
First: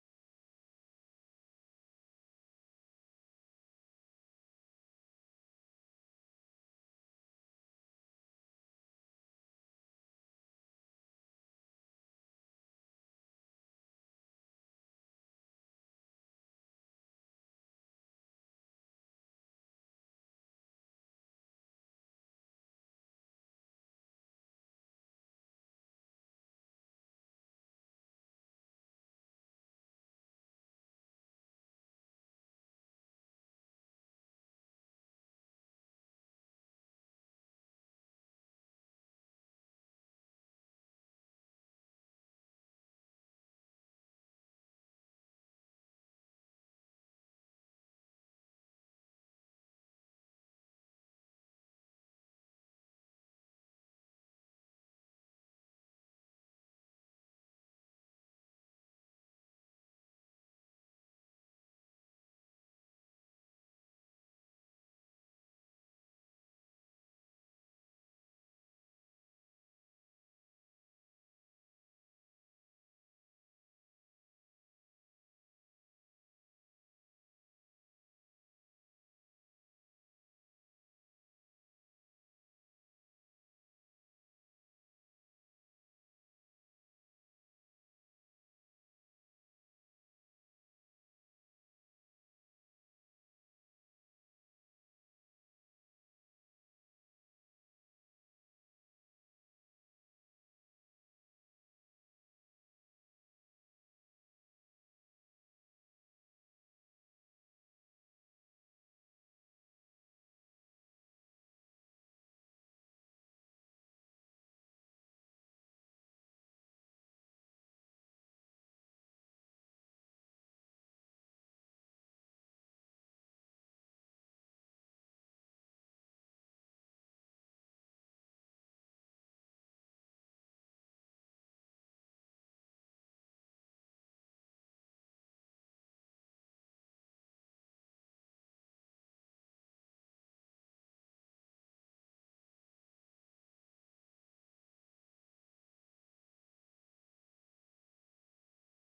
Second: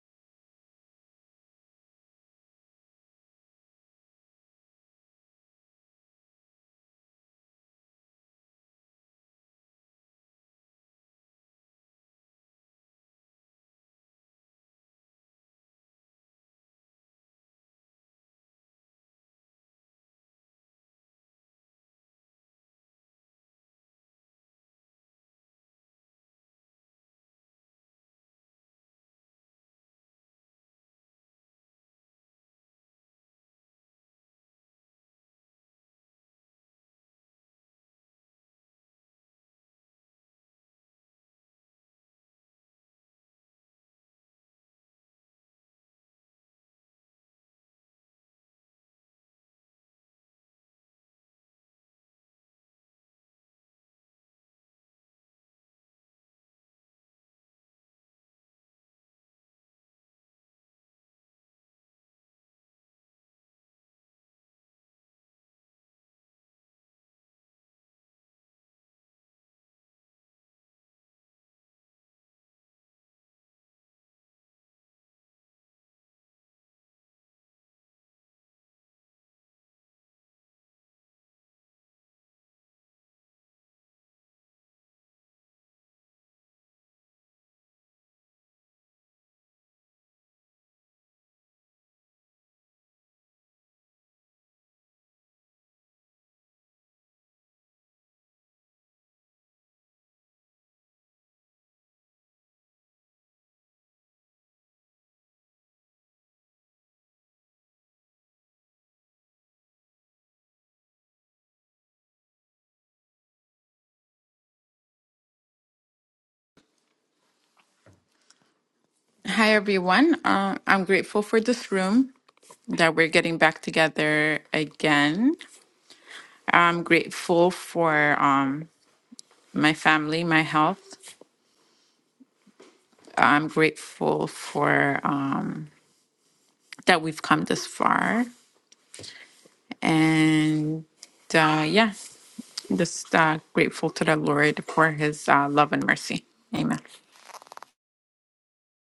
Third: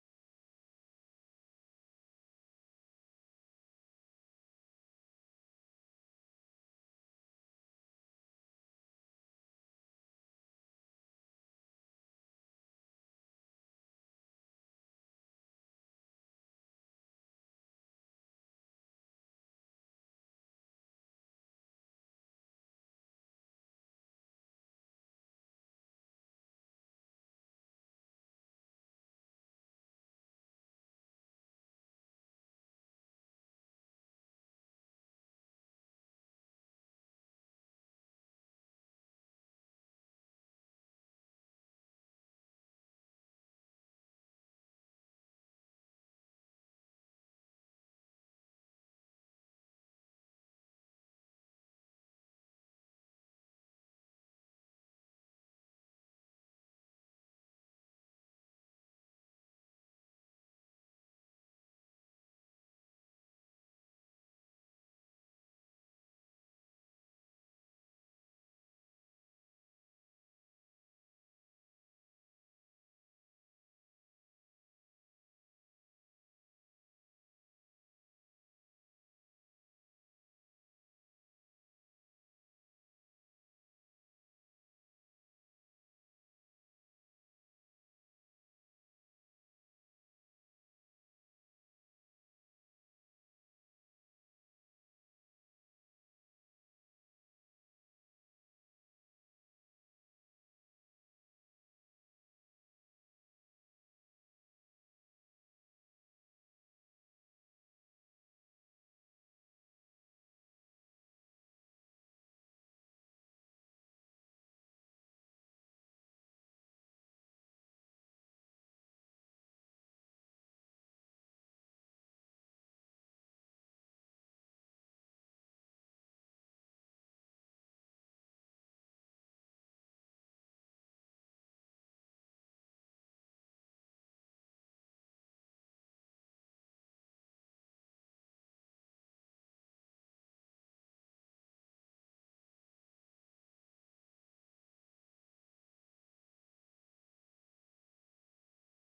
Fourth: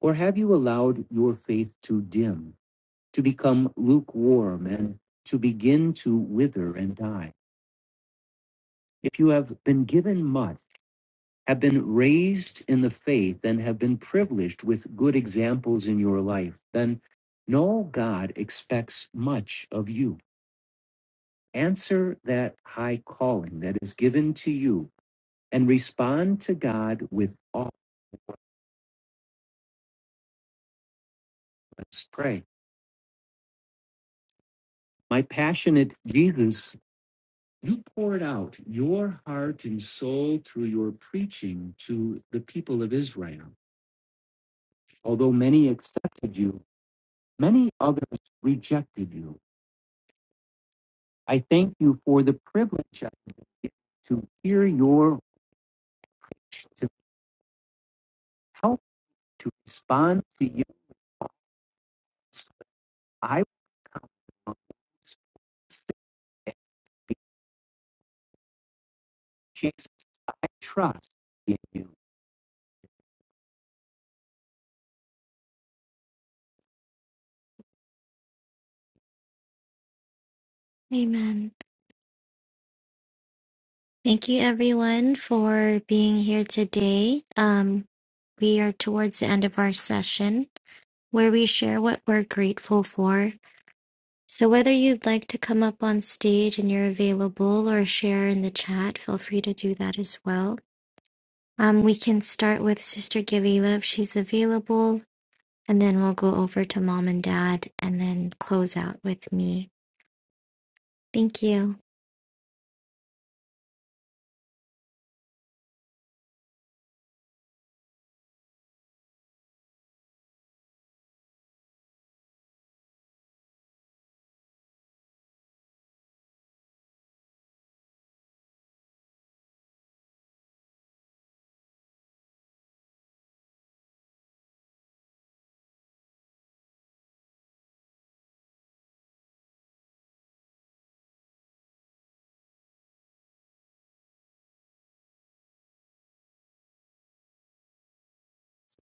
S3: Or have you allowed your faith to dim, to become lukewarm, and to begin to wither and die? If you have been given much, have been raised in the faith and have been privileged with good examples in your life, then know God expects much of you. Answer that high calling that is given to you and respond to God with all. Let's pray. My passionate Jesus, you poured out your heart and soul through your preaching to the people of Israel. Although many accepted you, many others rejected you. I thank you for the privilege I get to hear your wish to help to respond to you. I want to Jesus, I trust in you. Amen. Thank you, everyone, for being here today. Um, we are towards the end of our session where we share what we're grateful for. So, whether you'd like to come up on stage and you're available or share in the chat, feel free to do that as well. Um, we can start with Sister Galila if she's available, and then we'll go over to mom and dad and then close out with me. Thank you.
S1: Hi, everyone. Uh, I'm grateful for this room. that we're getting back together again. I'm grateful for um, my family, my health. I'm grateful for um, that we've come this far. And uh, yeah, just uh, grateful to the Lord for his uh, love and mercy. Amen.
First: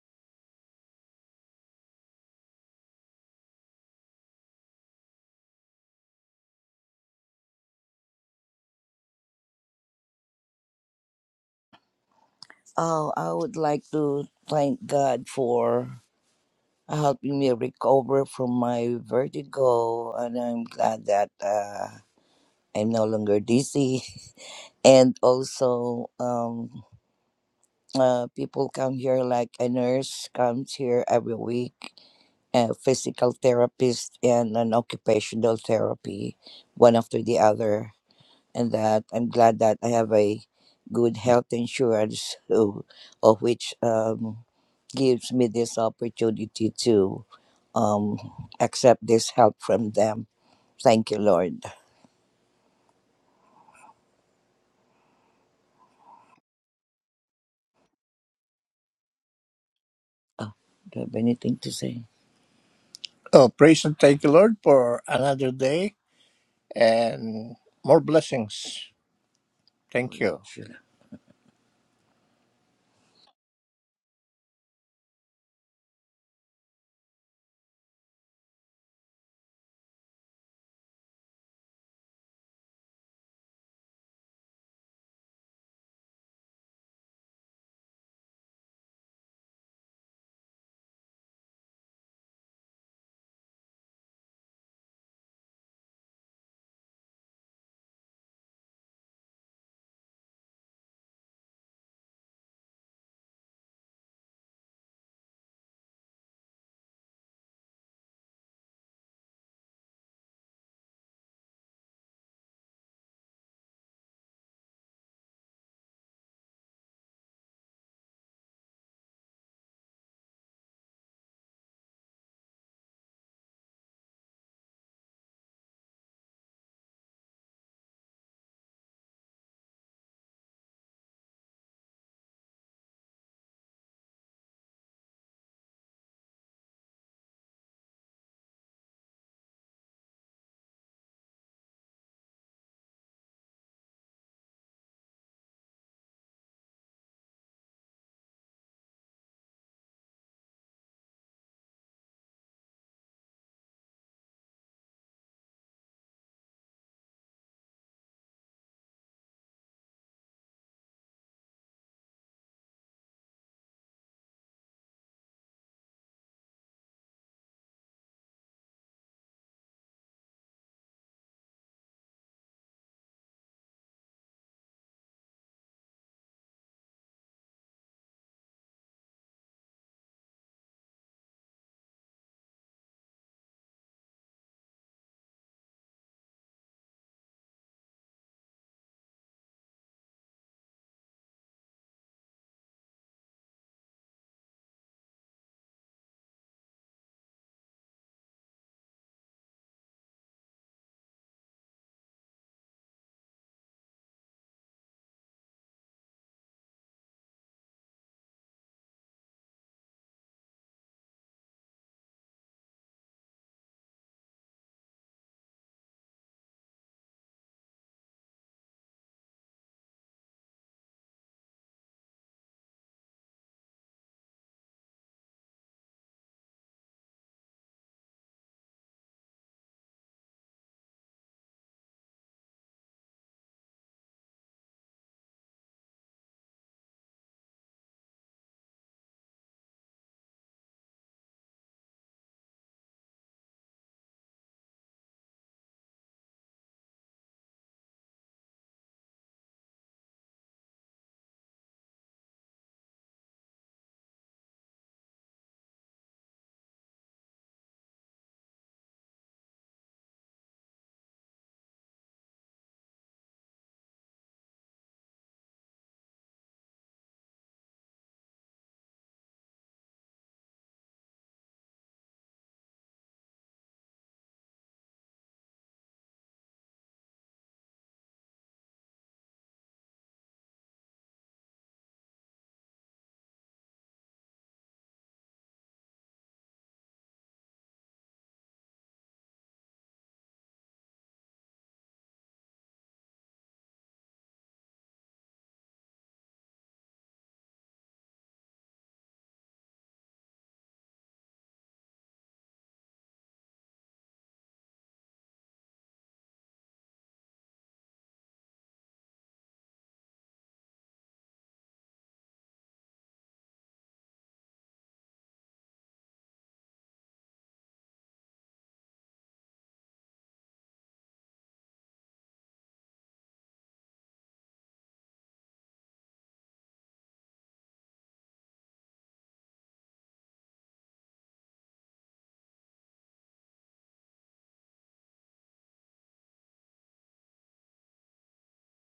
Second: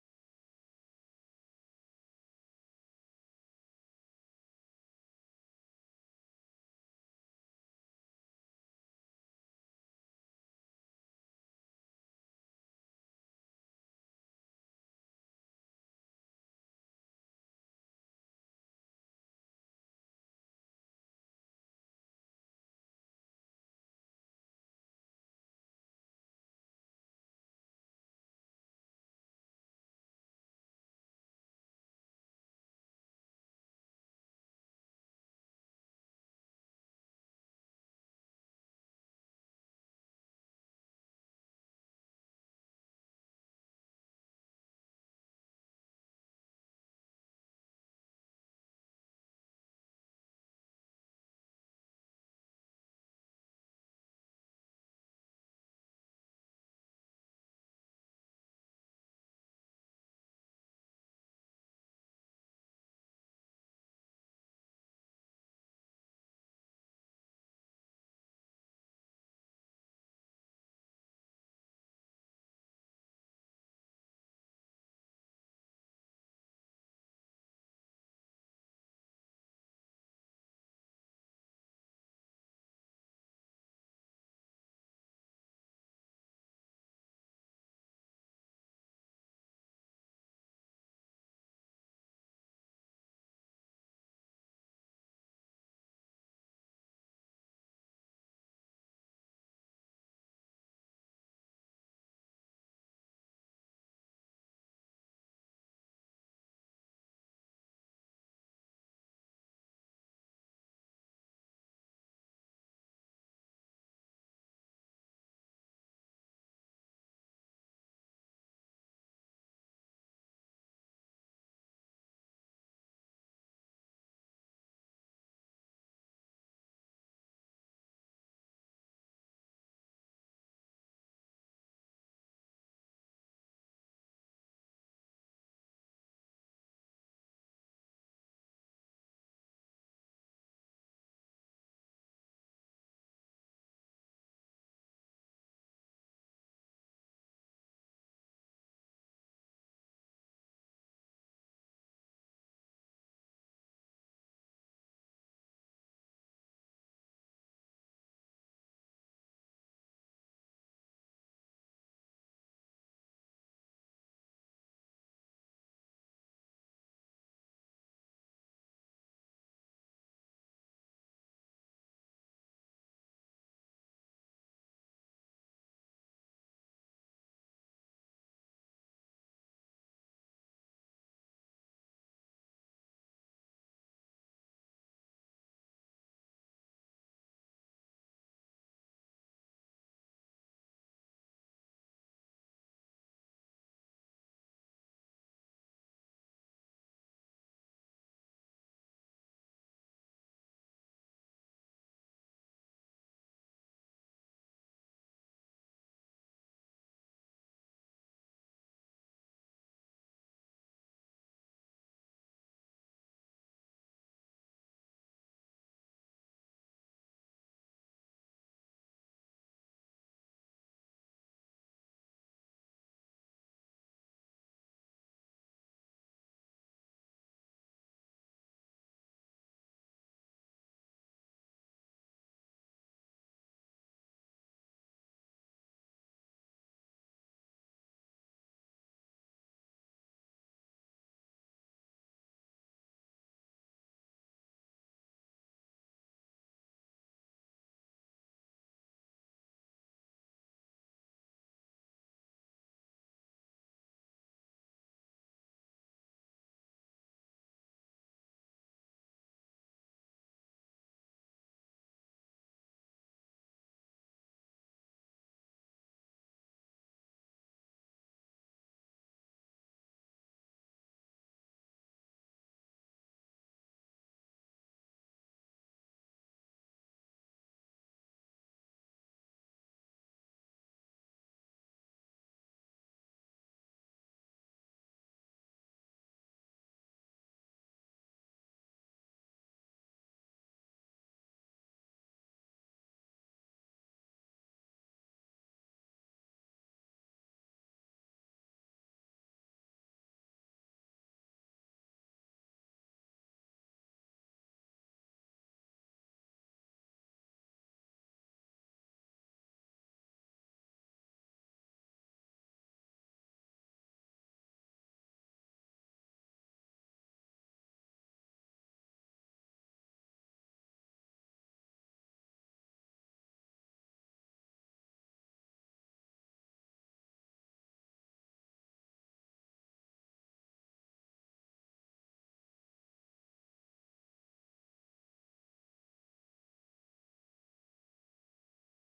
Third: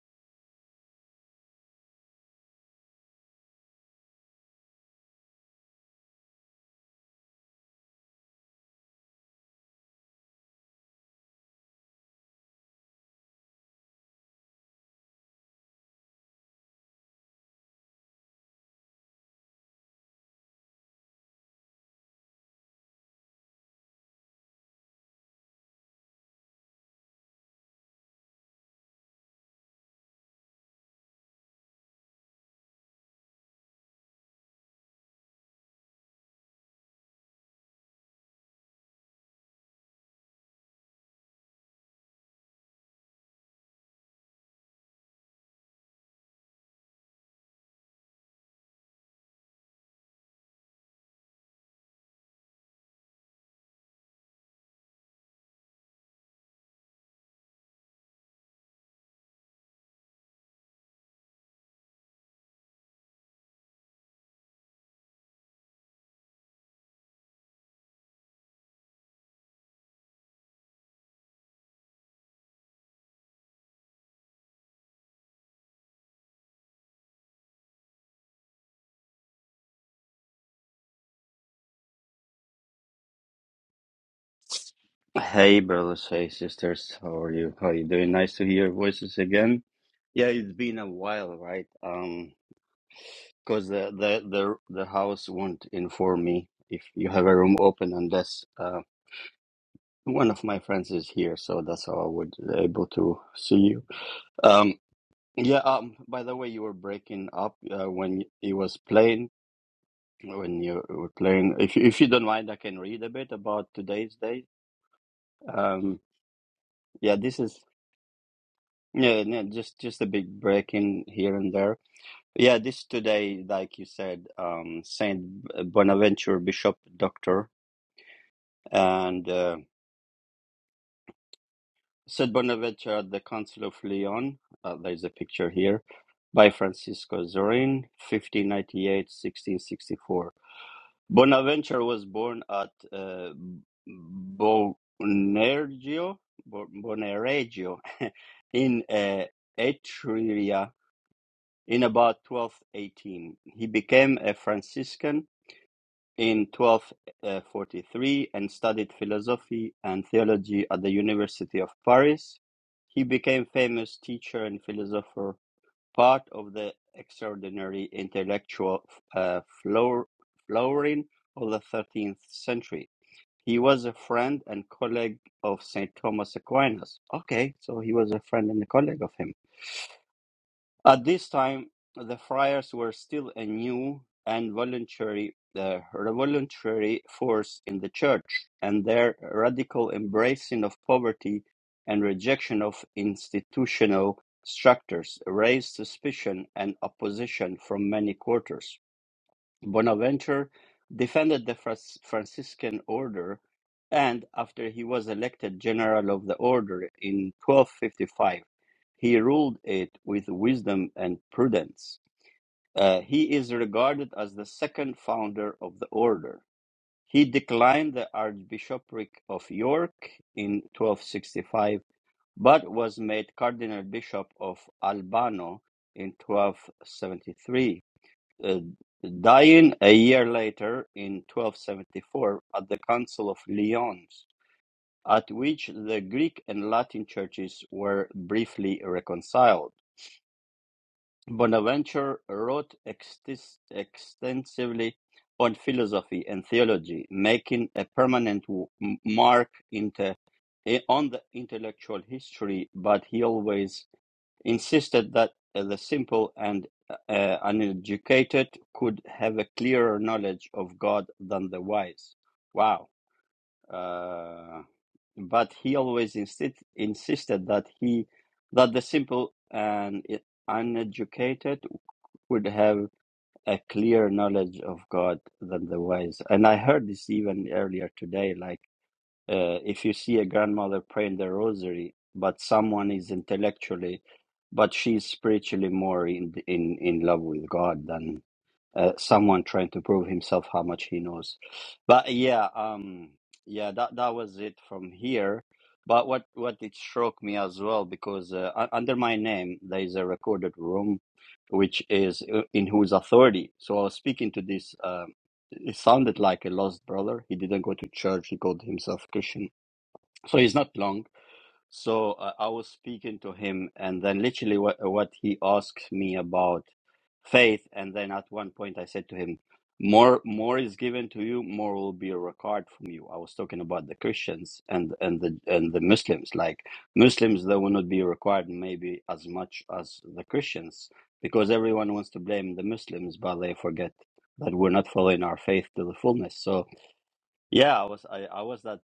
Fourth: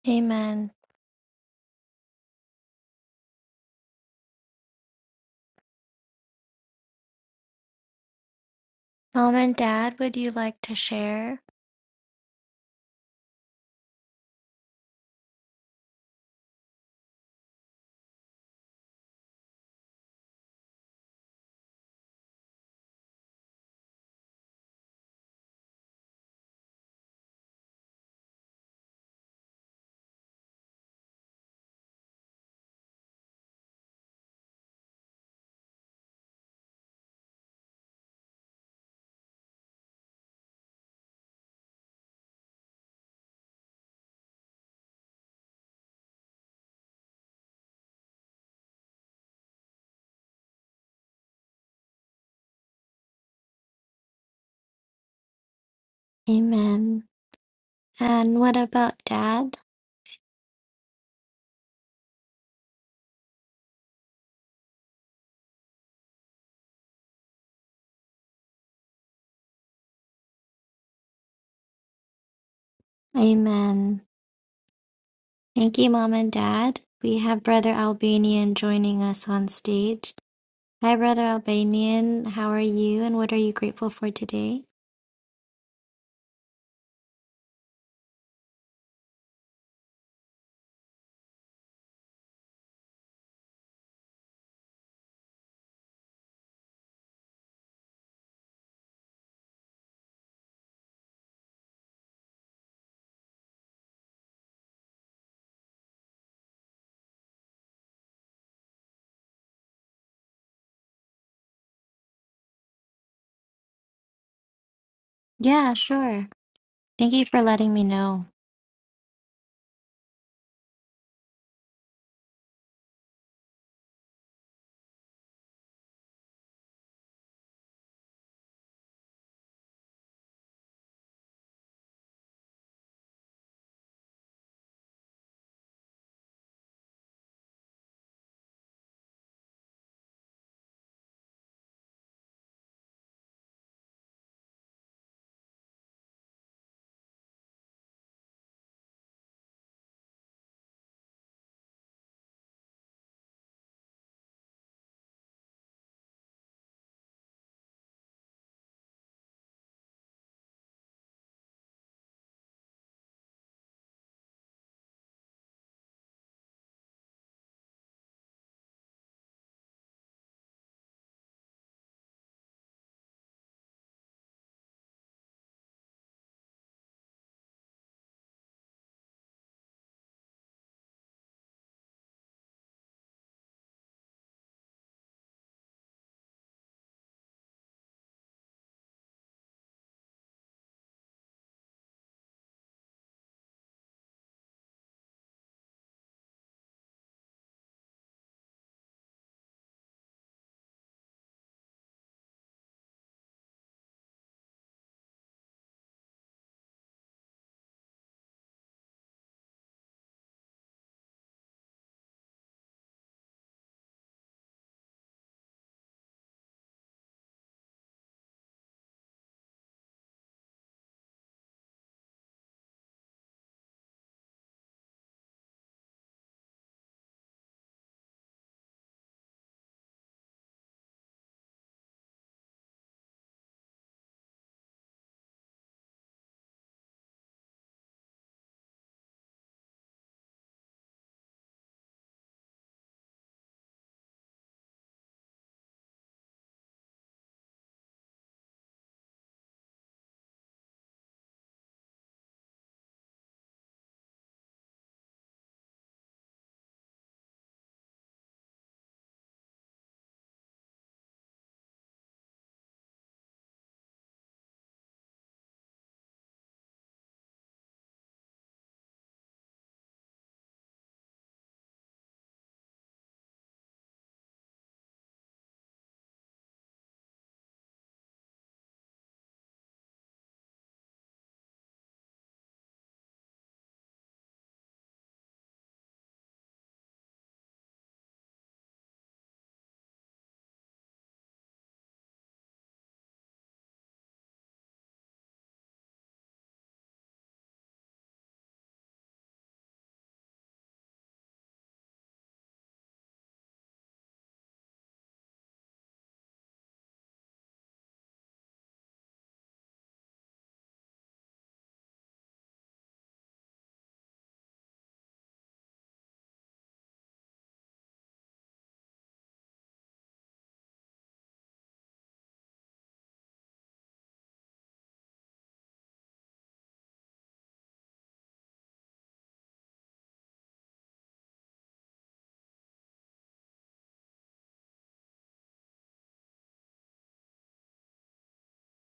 S3: Amen. Mom and dad, would you like to share?
S2: Oh, I would like to thank God for helping me recover from my vertigo, and I'm glad that. uh, I'm no longer dizzy. And also, um, uh, people come here, like a nurse comes here every week, a physical therapist, and an occupational therapy, one after the other. And that I'm glad that I have a good health insurance, who, of which um, gives me this opportunity to um, accept this help from them. Thank you, Lord.
S3: Amen. And what about dad?
S2: Do you have anything to say? Oh, praise and thank you, Lord, for another day and more blessings. Thank you.
S3: Amen. Thank you, mom and dad. We have Brother Albanian joining us on stage. Hi, Brother Albanian. How are you and what are you grateful for today?
S4: Hey, brothers. Hey, sisters. How are you? How are you doing? Nice to hear your voices again. Yeah, it's been a while, right? Um, because the, the the the house won't inform me if you have a room open unless uh one of my friends is here. So that's how I would uh, able to see you. Um, yeah. Um, by the way, you were breaking up uh, when it was playing. When you were playing, if you- if you don't mind, I can read a bit about today's day.
S3: Yeah,
S4: Um,
S3: sure. Thank
S4: yeah,
S3: you
S4: this
S3: for
S4: is.
S3: letting me know.
S4: Yeah, no, just just a big break in here and there. Yeah, this today, like you said, um, Saint Bonaventure, Bishop Doctor, and uh, Saint Bonaventure at the Council of Lyon. Uh, there's a picture here by Francisco Zorin, fifteen ninety eight sixteen sixty four. Bonaventure was born at uh, Bonareggio, Bo- Bonareggio in uh, Etruria in about 1218. He became a Franciscan in 1243 and studied philosophy and theology at the University of Paris. He became famous teacher and philosopher, part of the extraordinary intellectual uh, flowering of the 13th century. He was a friend and colleague of St. Thomas Aquinas. Okay, so he was a friend and a colleague of him at this time, the friars were still a new and voluntary uh, revolutionary force in the church, and their radical embracing of poverty and rejection of institutional structures raised suspicion and opposition from many quarters. Bonaventure defended the Fras- Franciscan order, and after he was elected general of the order in 1255, he ruled it with wisdom and prudence. Uh, he is regarded as the second founder of the order. He declined the Archbishopric of York in 1265, but was made Cardinal Bishop of Albano in 1273 uh, dying a year later in 1274 at the Council of Lyons, at which the Greek and Latin churches were briefly reconciled. Bonaventure wrote extis- extensively on philosophy and theology, making a permanent w- m- mark into, eh, on the intellectual history, but he always insisted that uh, the simple and uh, uh, uneducated could have a clearer knowledge of God than the wise. Wow. Uh, but he always insist- insisted that he that the simple and uh, uneducated would have a clearer knowledge of God than the wise. And I heard this even earlier today, like uh, if you see a grandmother praying the rosary, but someone is intellectually, but she's spiritually more in in in love with God than uh, someone trying to prove himself how much he knows. But yeah, um, yeah, that that was it from here. But what what it struck me as well because uh, u- under my name there is a recorded room, which is uh, in whose authority. So I was speaking to this. Um, it sounded like a lost brother. He didn't go to church. He called himself Christian. So he's not long so uh, I was speaking to him, and then literally what, what he asked me about faith, and then at one point I said to him, "More, more is given to you; more will be required from you." I was talking about the Christians and and the and the Muslims. Like Muslims, they will not be required maybe as much as the Christians because everyone wants to blame the Muslims, but they forget that we're not following our faith to the fullness. So yeah, I was I, I was that,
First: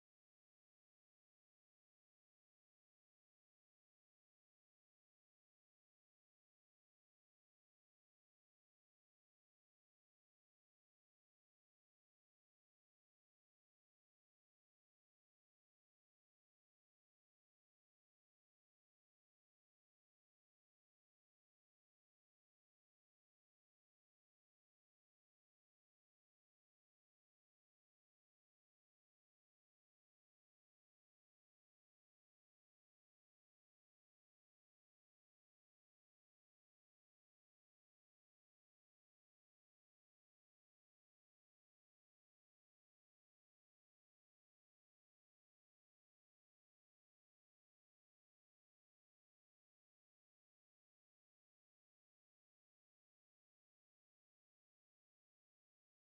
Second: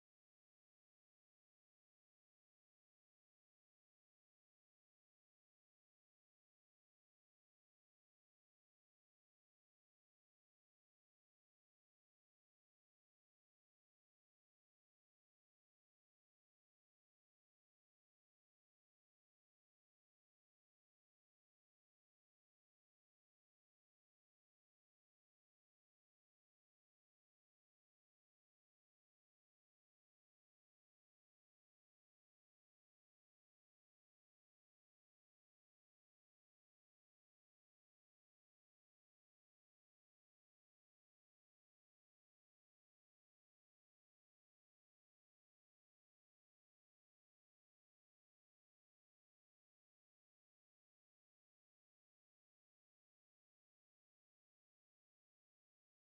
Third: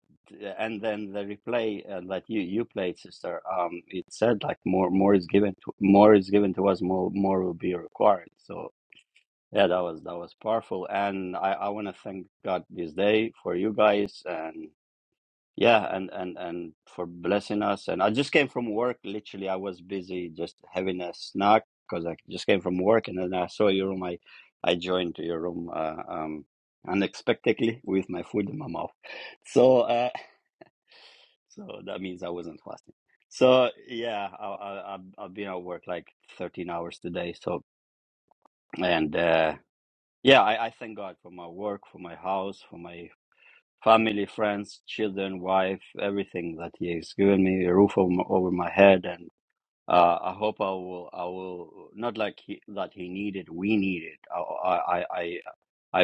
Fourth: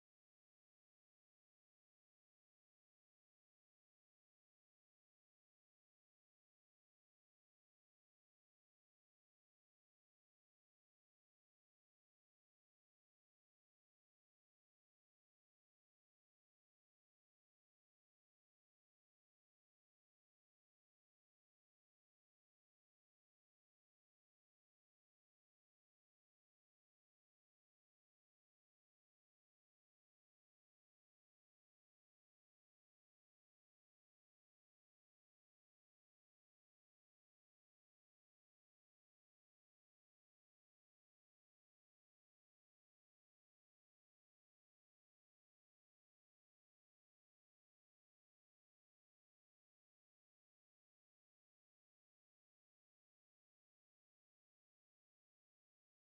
S4: and then the replay uh, that you you played, sister. Um, it said like more more is given to more is given to us, more more will be required. So yeah, that was that was powerful, and I I want to thank God this day for you guys and yeah, and and and for blessing us. And I just came from work. Literally, I was busy just having a snack because I just came from work, and then I saw your room. I I joined your room uh, um, unexpectedly with my food in my mouth. So uh, so that means I wasn't fasting. So yeah, I, I I've I've been at work like 13 hours today. So and uh, yeah, I, I thank God for my work, for my house, for my family, friends, children, wife, everything that He has given me, a roof over my, over my head, and uh, I hope I will. I will not like he, that He needed. We need it. I, I, I, I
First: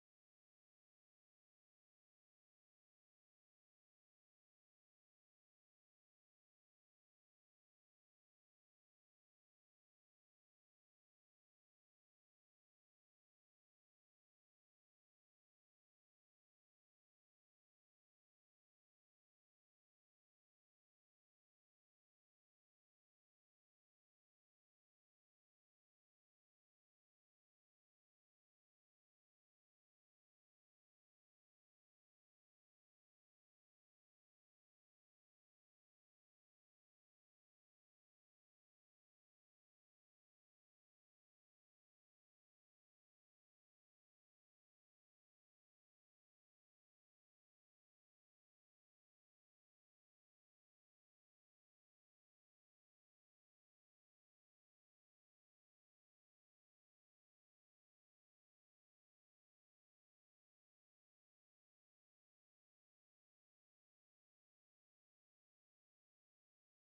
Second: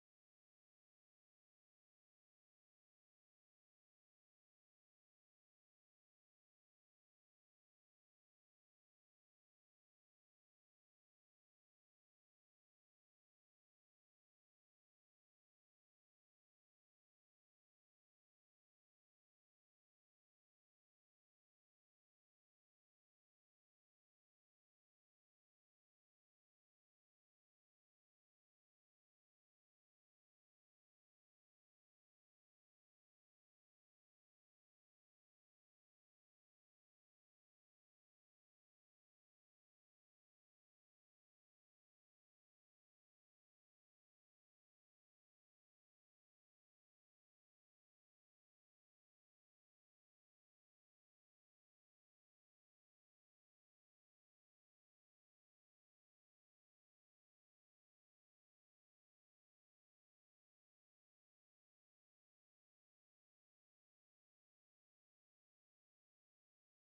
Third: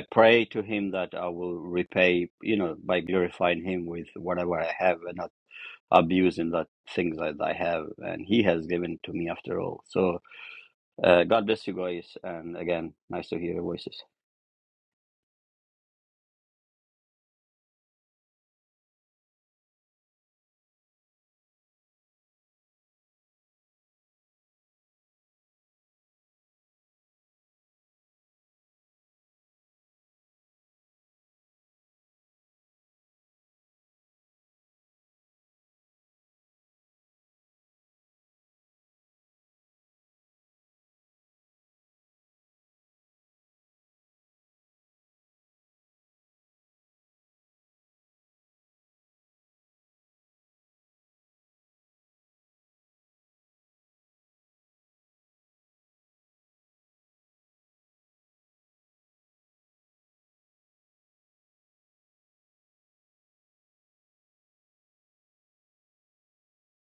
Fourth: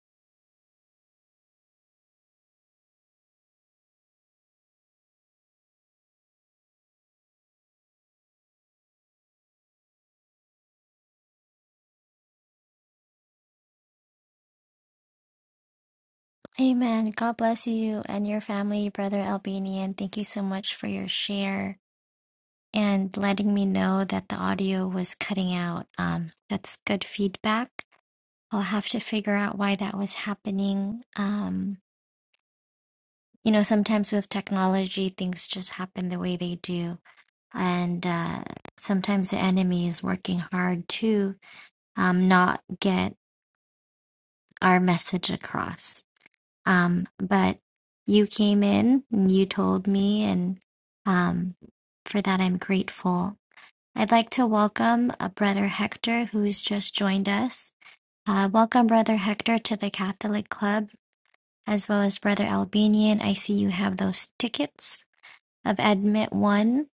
S4: pray to Him that I will repay. You know, by glorifying Him with whatever I have, and not abusing that things that I have, and He has given to me after all. So, uh, God bless you guys, and again, nice to hear your voices.
S3: Amen. God bless you and your family, Brother Albanian. Thank you so much for your share and letting me know that the audio was cutting out. Um, that's good feedback. I'll have to figure out why that was happening. Um, you know, sometimes with technology, things just happen the way they do. And uh, sometimes the enemy is working hard to um, not get our message across. Um, but you came in and you told me, and um, for that I'm grateful. I'd like to welcome uh, Brother Hector, who's just joined us. Uh, welcome, Brother Hector, to the Catholic Club, as well as Brother Albanian. I see you have those tickets of Admit One.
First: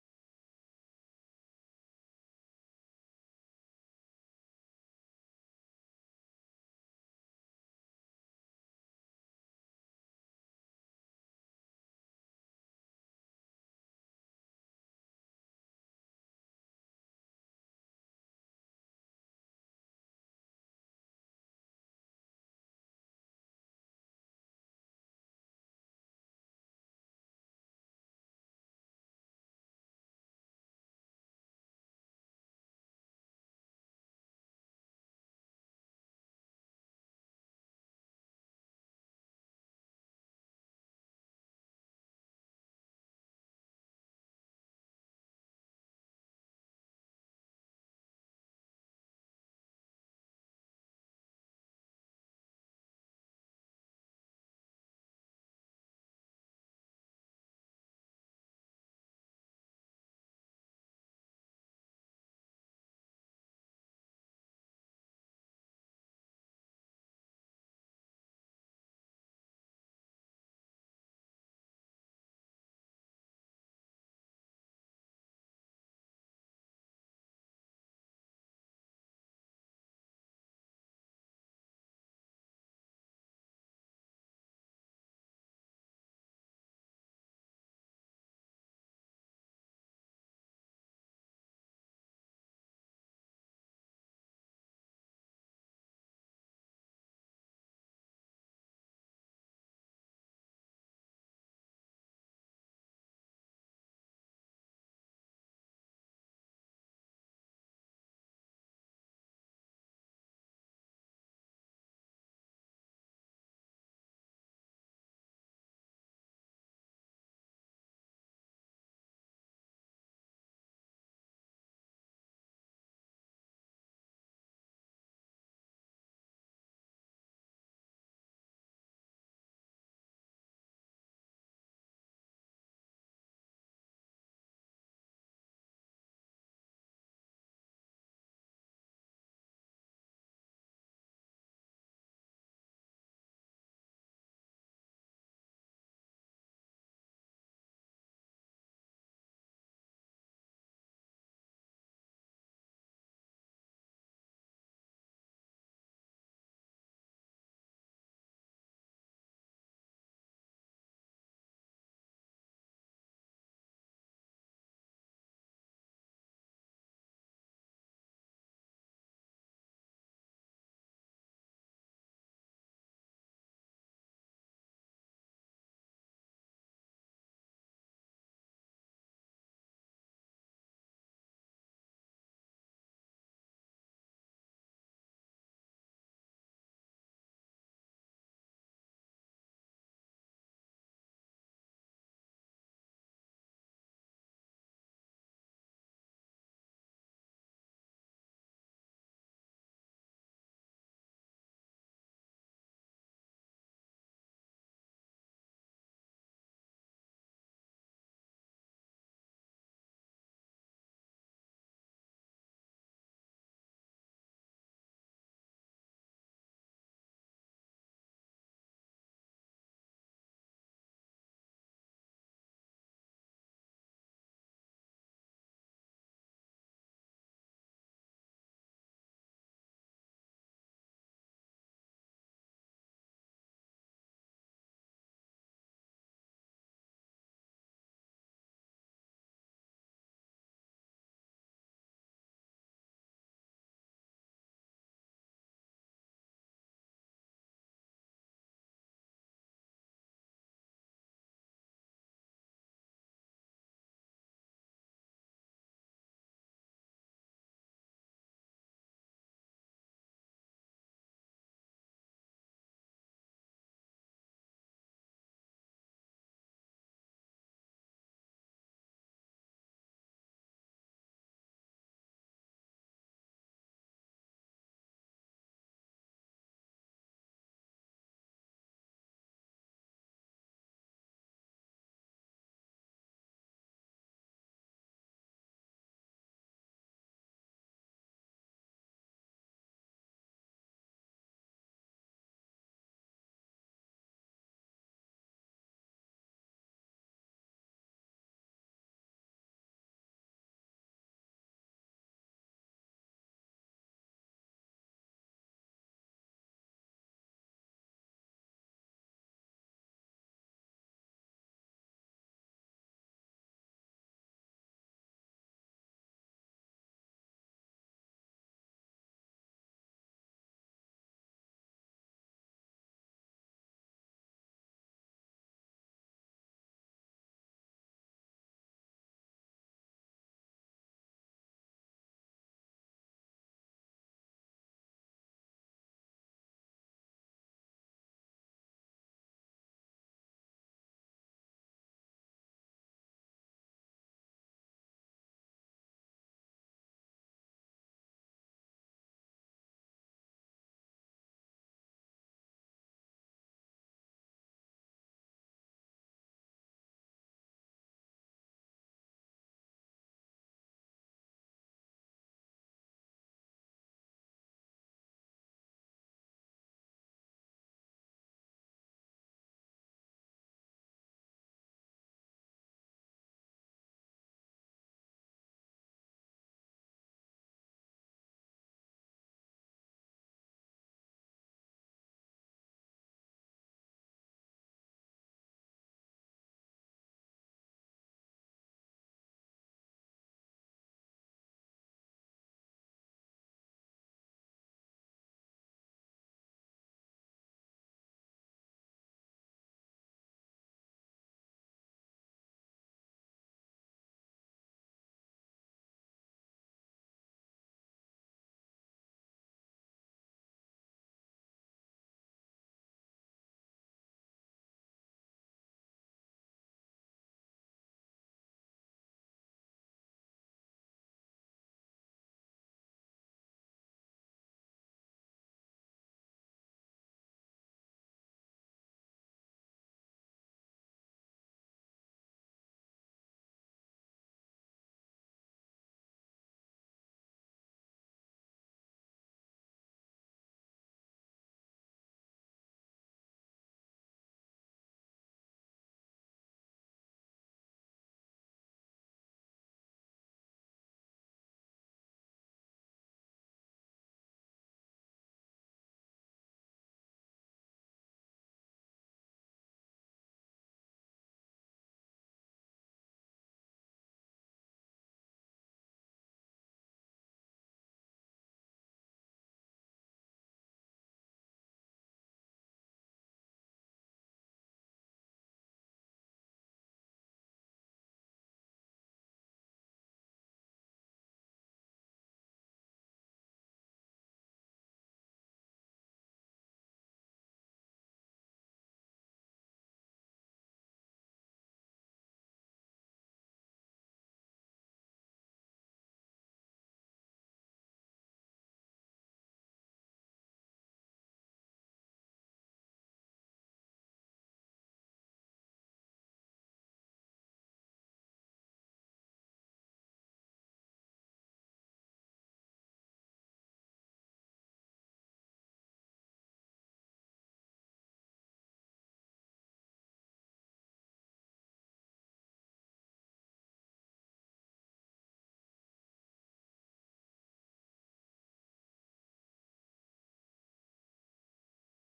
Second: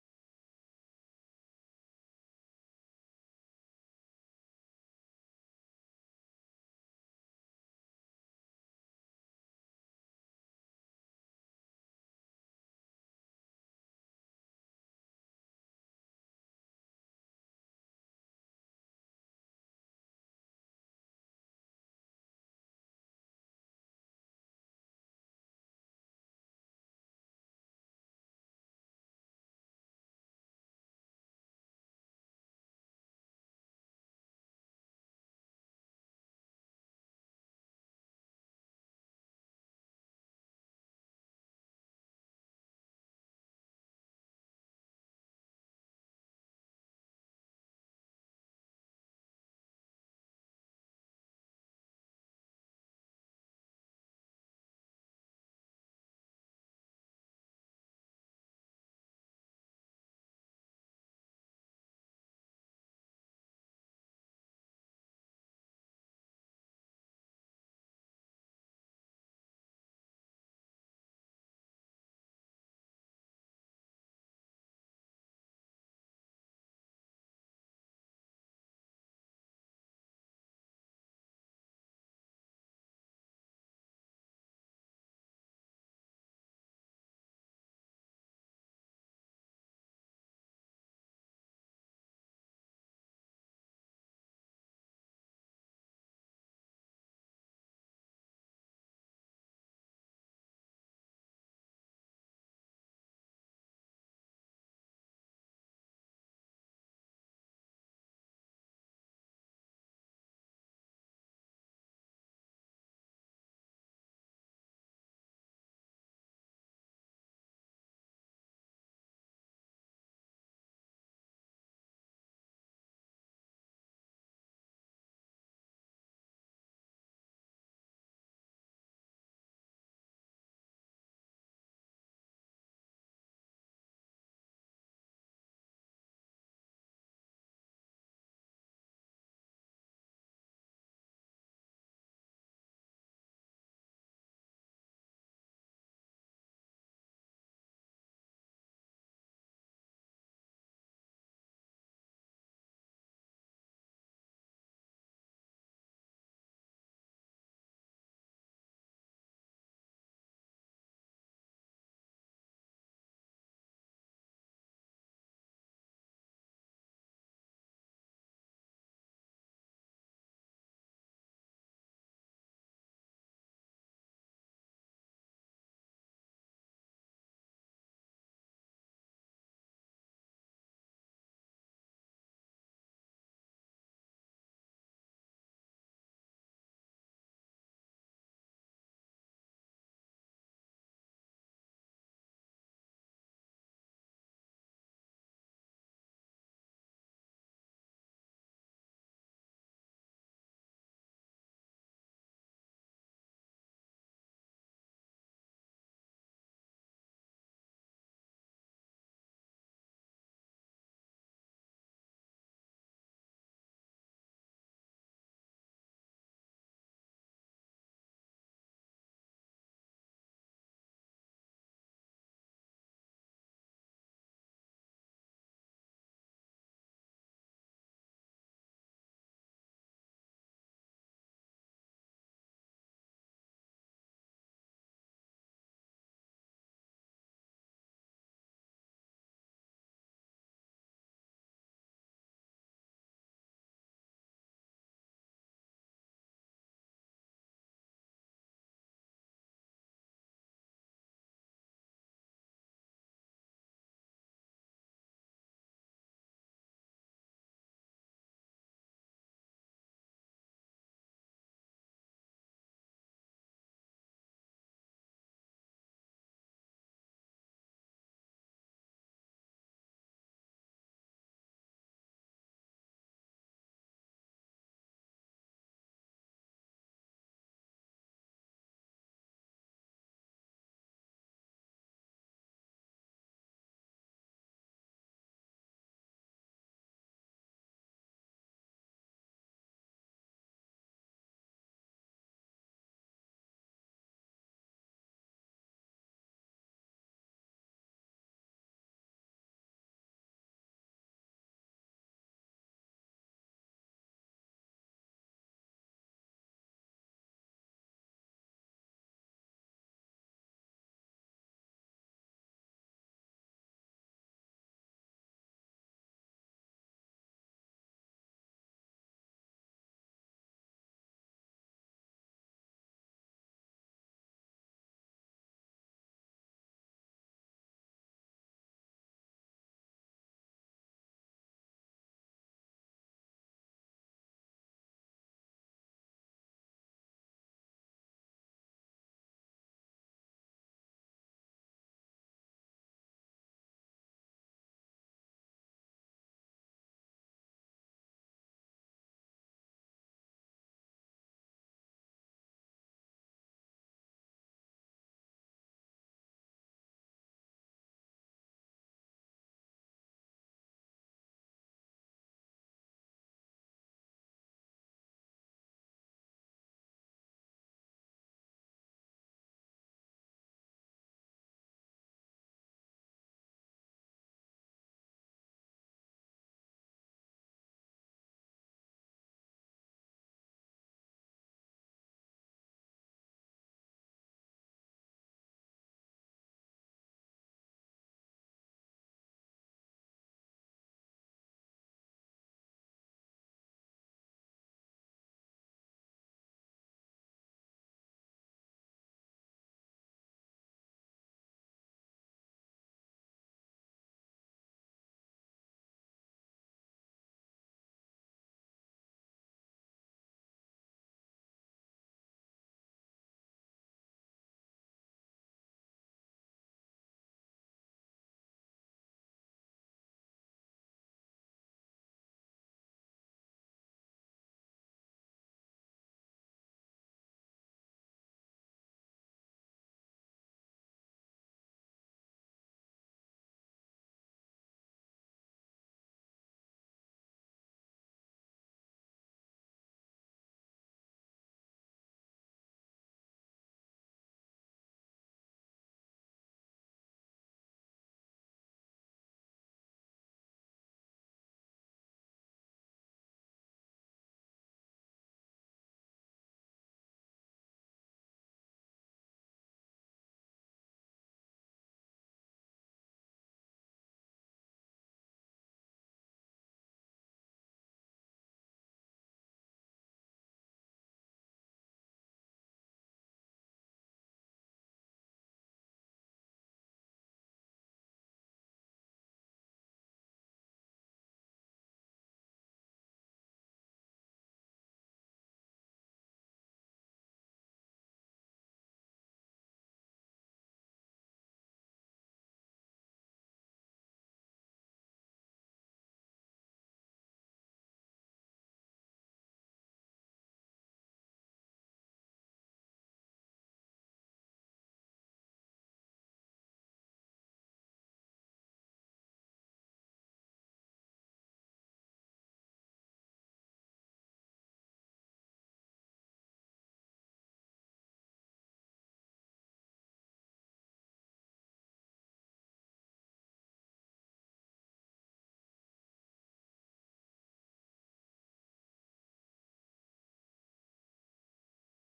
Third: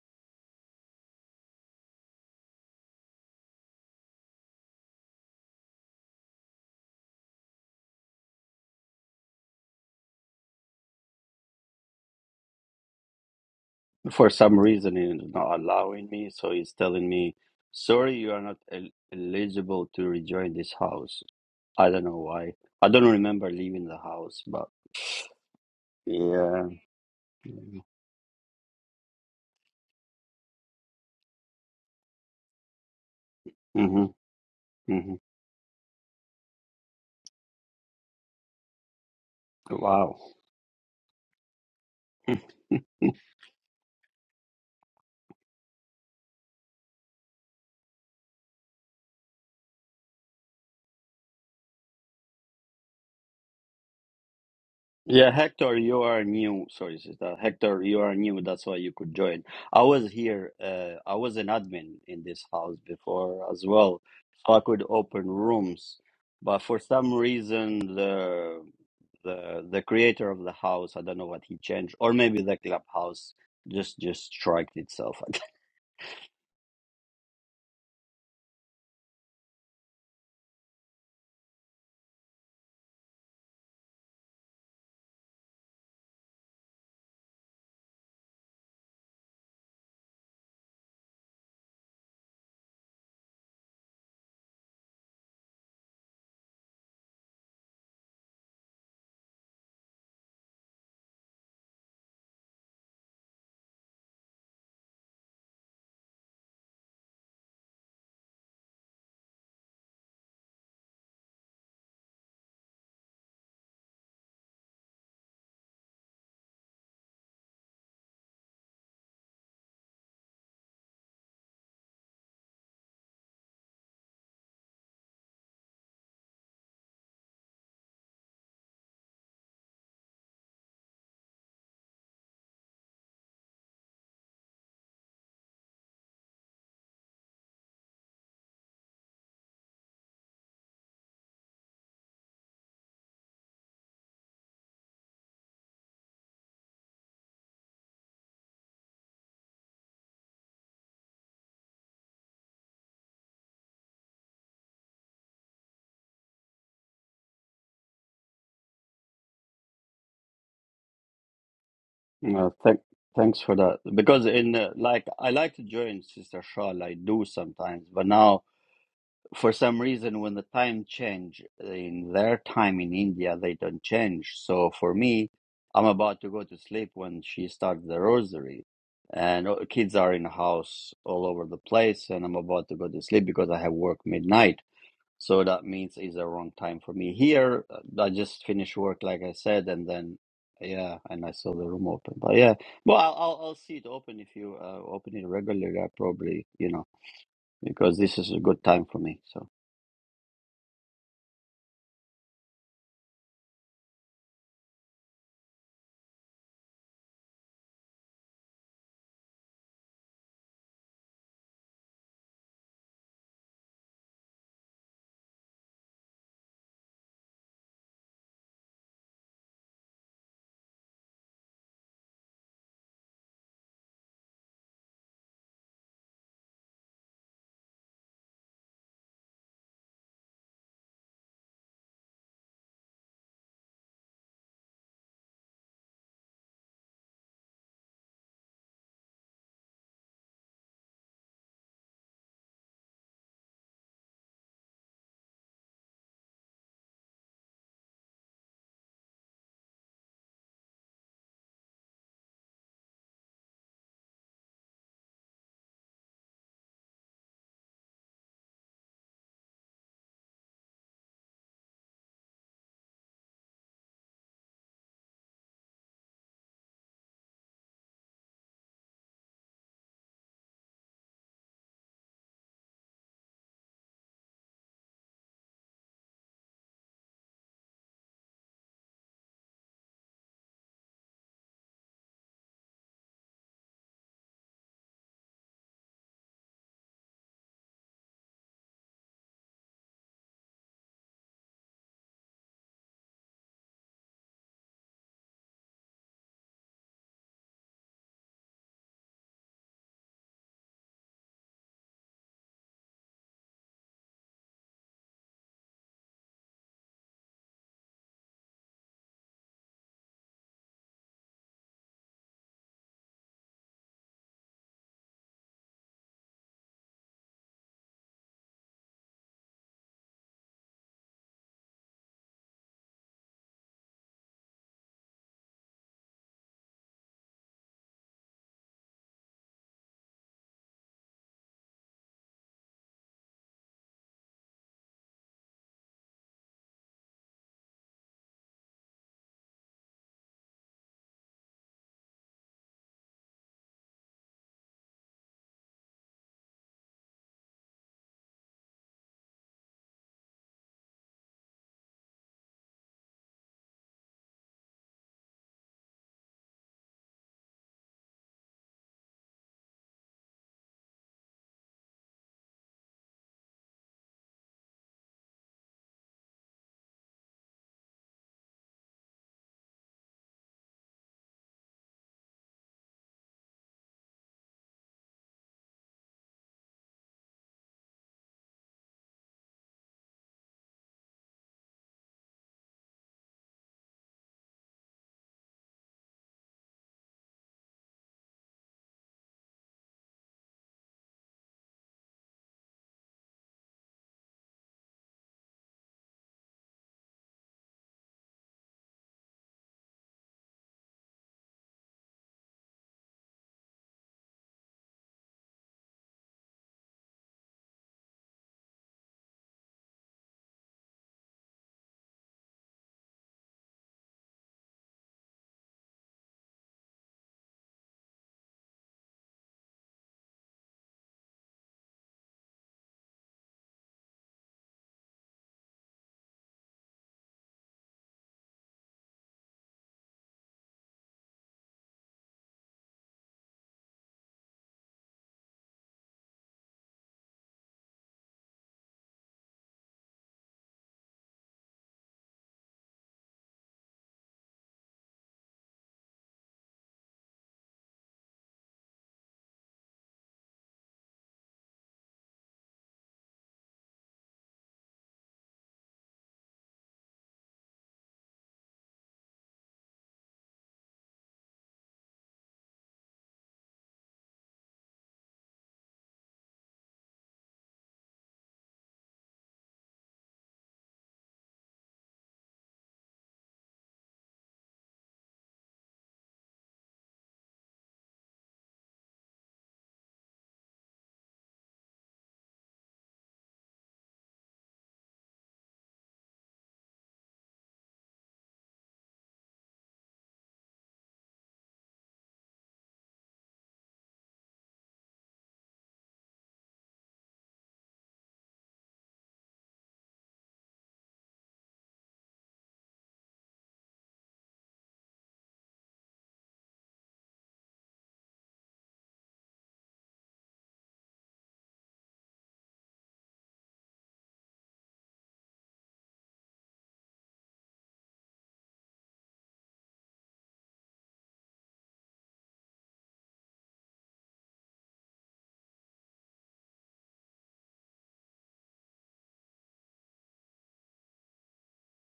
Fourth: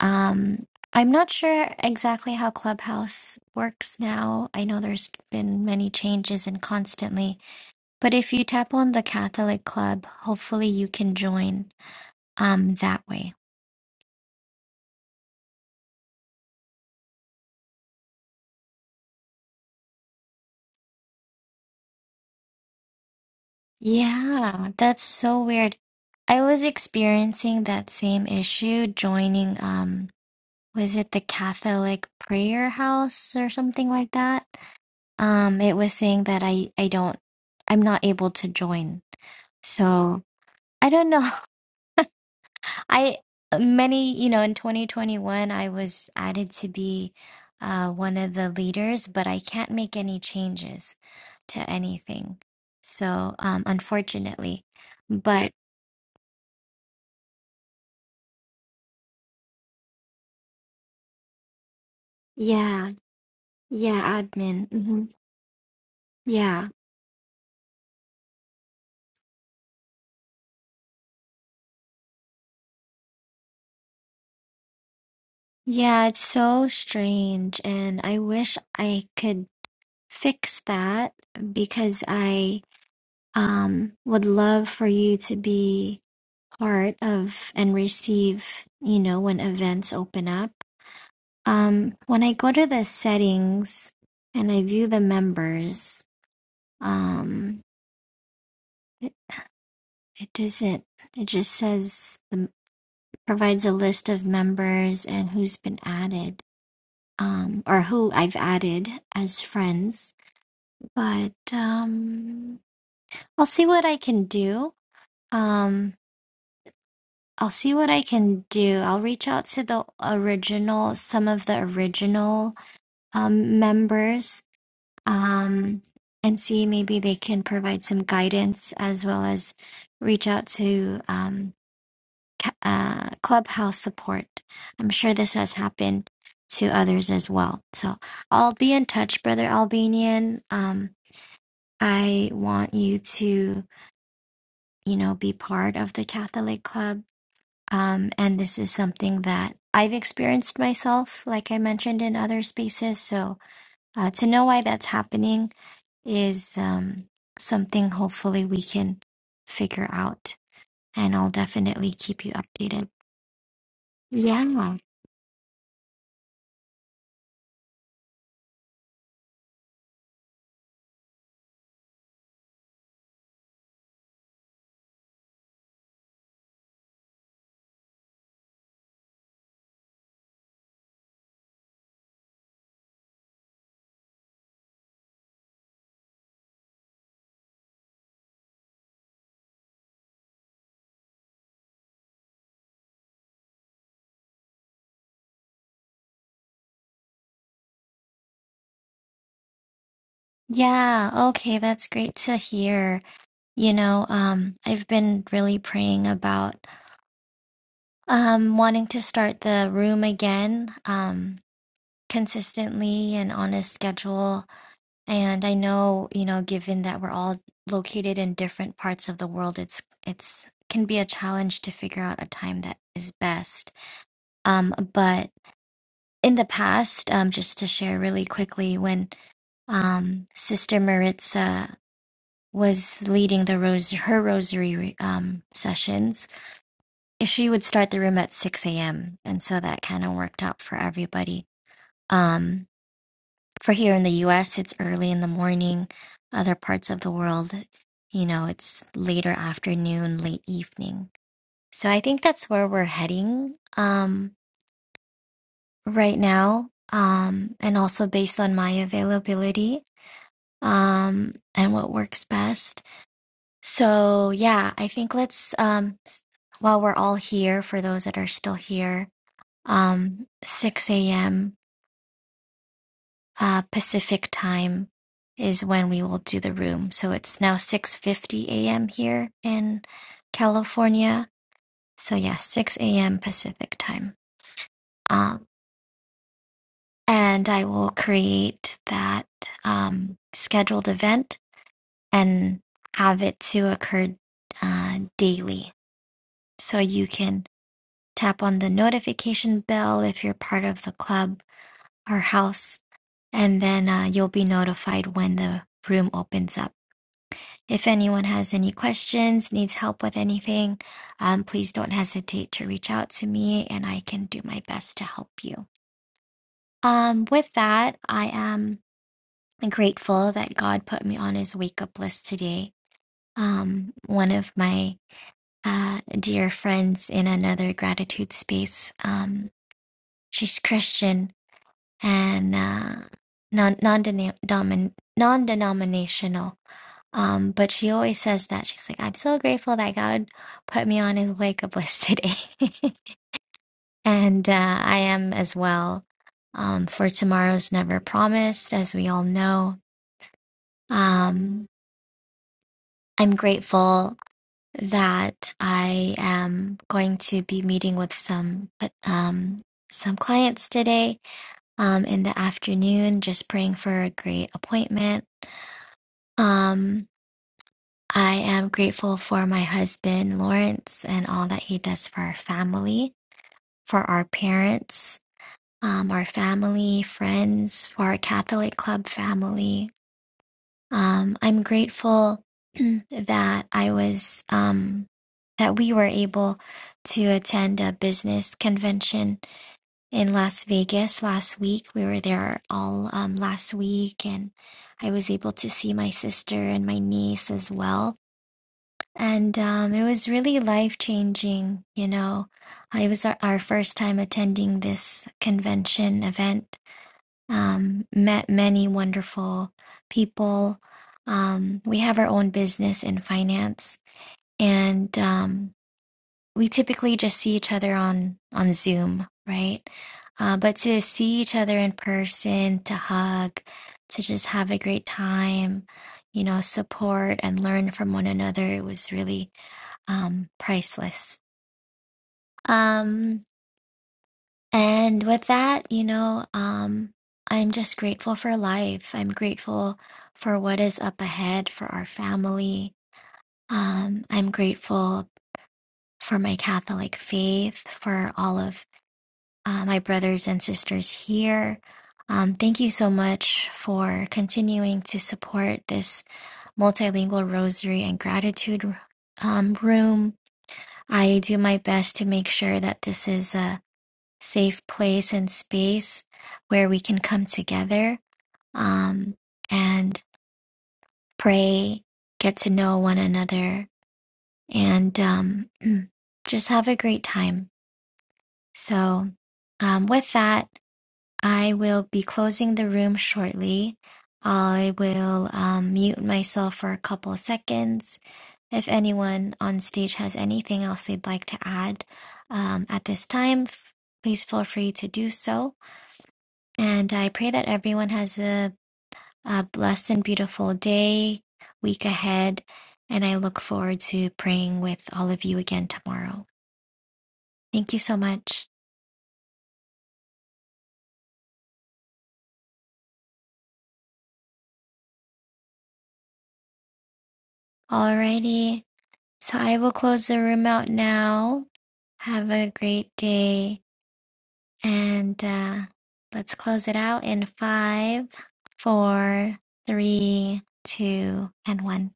S3: Um, I'm not sure exactly how Clubhouse works now. I know there's been many changes and constantly. But if you tap on the Catholic Club, hopefully you can join um that way.
S4: For some reason, it's not allowing me, so he's telling me, "Sorry, you are not el eligible to rejoin this house." I don't know why. I don't remember leaving the house, but
S3: Yeah, that's so weird. I was
S4: yeah.
S3: experiencing that same issue joining um was it the Catholic prayer house or something
S4: Mm-hmm,
S3: like that?
S4: hmm
S3: Um it was saying that I I don't I'm not able to join.
S4: Wow.
S3: So, I don't know. I many, you know, in 2021 I was added to be uh one of the leaders, but I can't make any changes. to anything. So, um, unfortunately,
S4: Yeah,
S3: but
S4: Hector, you are new. Sorry, sister. Hector, you are new. That's why you could join. I was here. Uh, I was an admin in this house
S3: yeah,
S4: before as well,
S3: yeah,
S4: so I
S3: admin.
S4: could
S3: hmm
S4: open rooms. But
S3: Yeah,
S4: for some reason, the the the creator of the house, I don't know what he changed, or maybe the clubhouse just just striked itself again.
S3: yeah, it's so strange, and I wish I could fix that because I um would love for you to be part of and receive, you know, when events open up. Um, when I go to the settings and I view the members, um, It doesn't. It just says the, provides a list of members and who's been added, um, or who I've added as friends. But um, I'll see what I can do. Um, I'll see what I can do. I'll reach out to the original, some of the original um, members, um, and see maybe they can provide some guidance as well as reach out to. Um, ca- uh, clubhouse support. I'm sure this has happened to others as well. So I'll be in touch, brother Albanian. Um, I want you to, you know, be part of the Catholic Club. Um, and this is something that I've experienced myself, like I mentioned in other spaces. So uh, to know why that's happening is um, something hopefully we can figure out. And I'll definitely keep you
S4: Uh, thank,
S3: updated.
S4: thanks for that. Because in uh,
S3: Yeah.
S4: like I like to join Sister Shawl. I do sometimes, but now. for some reason when the time change in their time in india they don't change so for me i'm about to go to sleep when she starts the rosary and oh, kids are in the house all over the place and i'm about to go to sleep because i have work midnight so that means it's a wrong time for me here uh, i just finished work like i said and then yeah and i saw the room open but yeah well i'll i'll, I'll see it open if you uh, open it regularly i probably you know because this is a good time for me so
S3: Yeah, okay, that's great to hear. You know, um, I've been really praying about um wanting to start the room again, um, consistently and on a schedule. And I know, you know, given that we're all located in different parts of the world, it's it's can be a challenge to figure out a time that is best. Um, but in the past, um, just to share really quickly, when um, Sister Maritza was leading the rose her rosary um, sessions. She would start the room at six a.m. and so that kind of worked out for everybody. Um, for here in the U.S., it's early in the morning. Other parts of the world, you know, it's later afternoon, late evening. So I think that's where we're heading um, right now, um, and also based on my availability um, and what works best. So yeah, I think let's um s- while we're all here, for those that are still here, um 6 a.m. uh Pacific time is when we will do the room. So it's now 6:50 a.m. here in California. So yeah, 6 a.m. Pacific time. Um and I will create that um scheduled event and have it to occur uh daily. So you can tap on the notification bell if you're part of the club or house, and then uh, you'll be notified when the room opens up. If anyone has any questions, needs help with anything, um, please don't hesitate to reach out to me and I can do my best to help you. Um, with that, I am grateful that God put me on his wake up list today. Um, one of my uh, dear friends in another gratitude space, um, she's Christian and uh, non non non denominational. Um, but she always says that she's like, I'm so grateful that God put me on His wake up list today, and uh, I am as well. Um, for tomorrow's never promised, as we all know. Um, I'm grateful that I am going to be meeting with some um some clients today um in the afternoon, just praying for a great appointment Um, I am grateful for my husband, Lawrence, and all that he does for our family, for our parents, um, our family, friends, for our Catholic Club family. Um, I'm grateful that I was, um, that we were able to attend a business convention in Las Vegas last week. We were there all um, last week, and I was able to see my sister and my niece as well And um, it was really life changing, you know. Uh, It was our, our first time attending this convention event. Um, met many wonderful people. Um, we have our own business in finance, and um, we typically just see each other on on Zoom, right? Uh, but to see each other in person, to hug, to just have a great time, you know, support and learn from one another, it was really um priceless um and with that you know um i'm just grateful for life i'm grateful for what is up ahead for our family um i'm grateful for my catholic faith for all of uh, my brothers and sisters here um, thank you so much for continuing to support this multilingual rosary and gratitude um, room. I do my best to make sure that this is a safe place and space where we can come together um, and pray, get to know one another, and um, just have a great time. So, um, with that, I will be closing the room shortly. I will um, mute myself for a couple seconds. If anyone on stage has anything else they'd like to add um, at this time, f- please feel free to do so. And I pray that everyone has a, a blessed and beautiful day, week ahead. And I look forward to praying with all of you again tomorrow. Thank you so much. Alrighty. So I will close the room out now. Have a great day. And uh, let's close it out in five, four, three, two, and one.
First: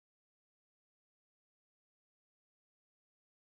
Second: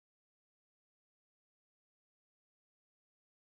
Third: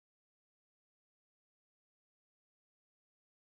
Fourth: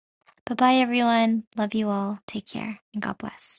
S3: Bye bye, everyone. Love you all. Take care and God bless.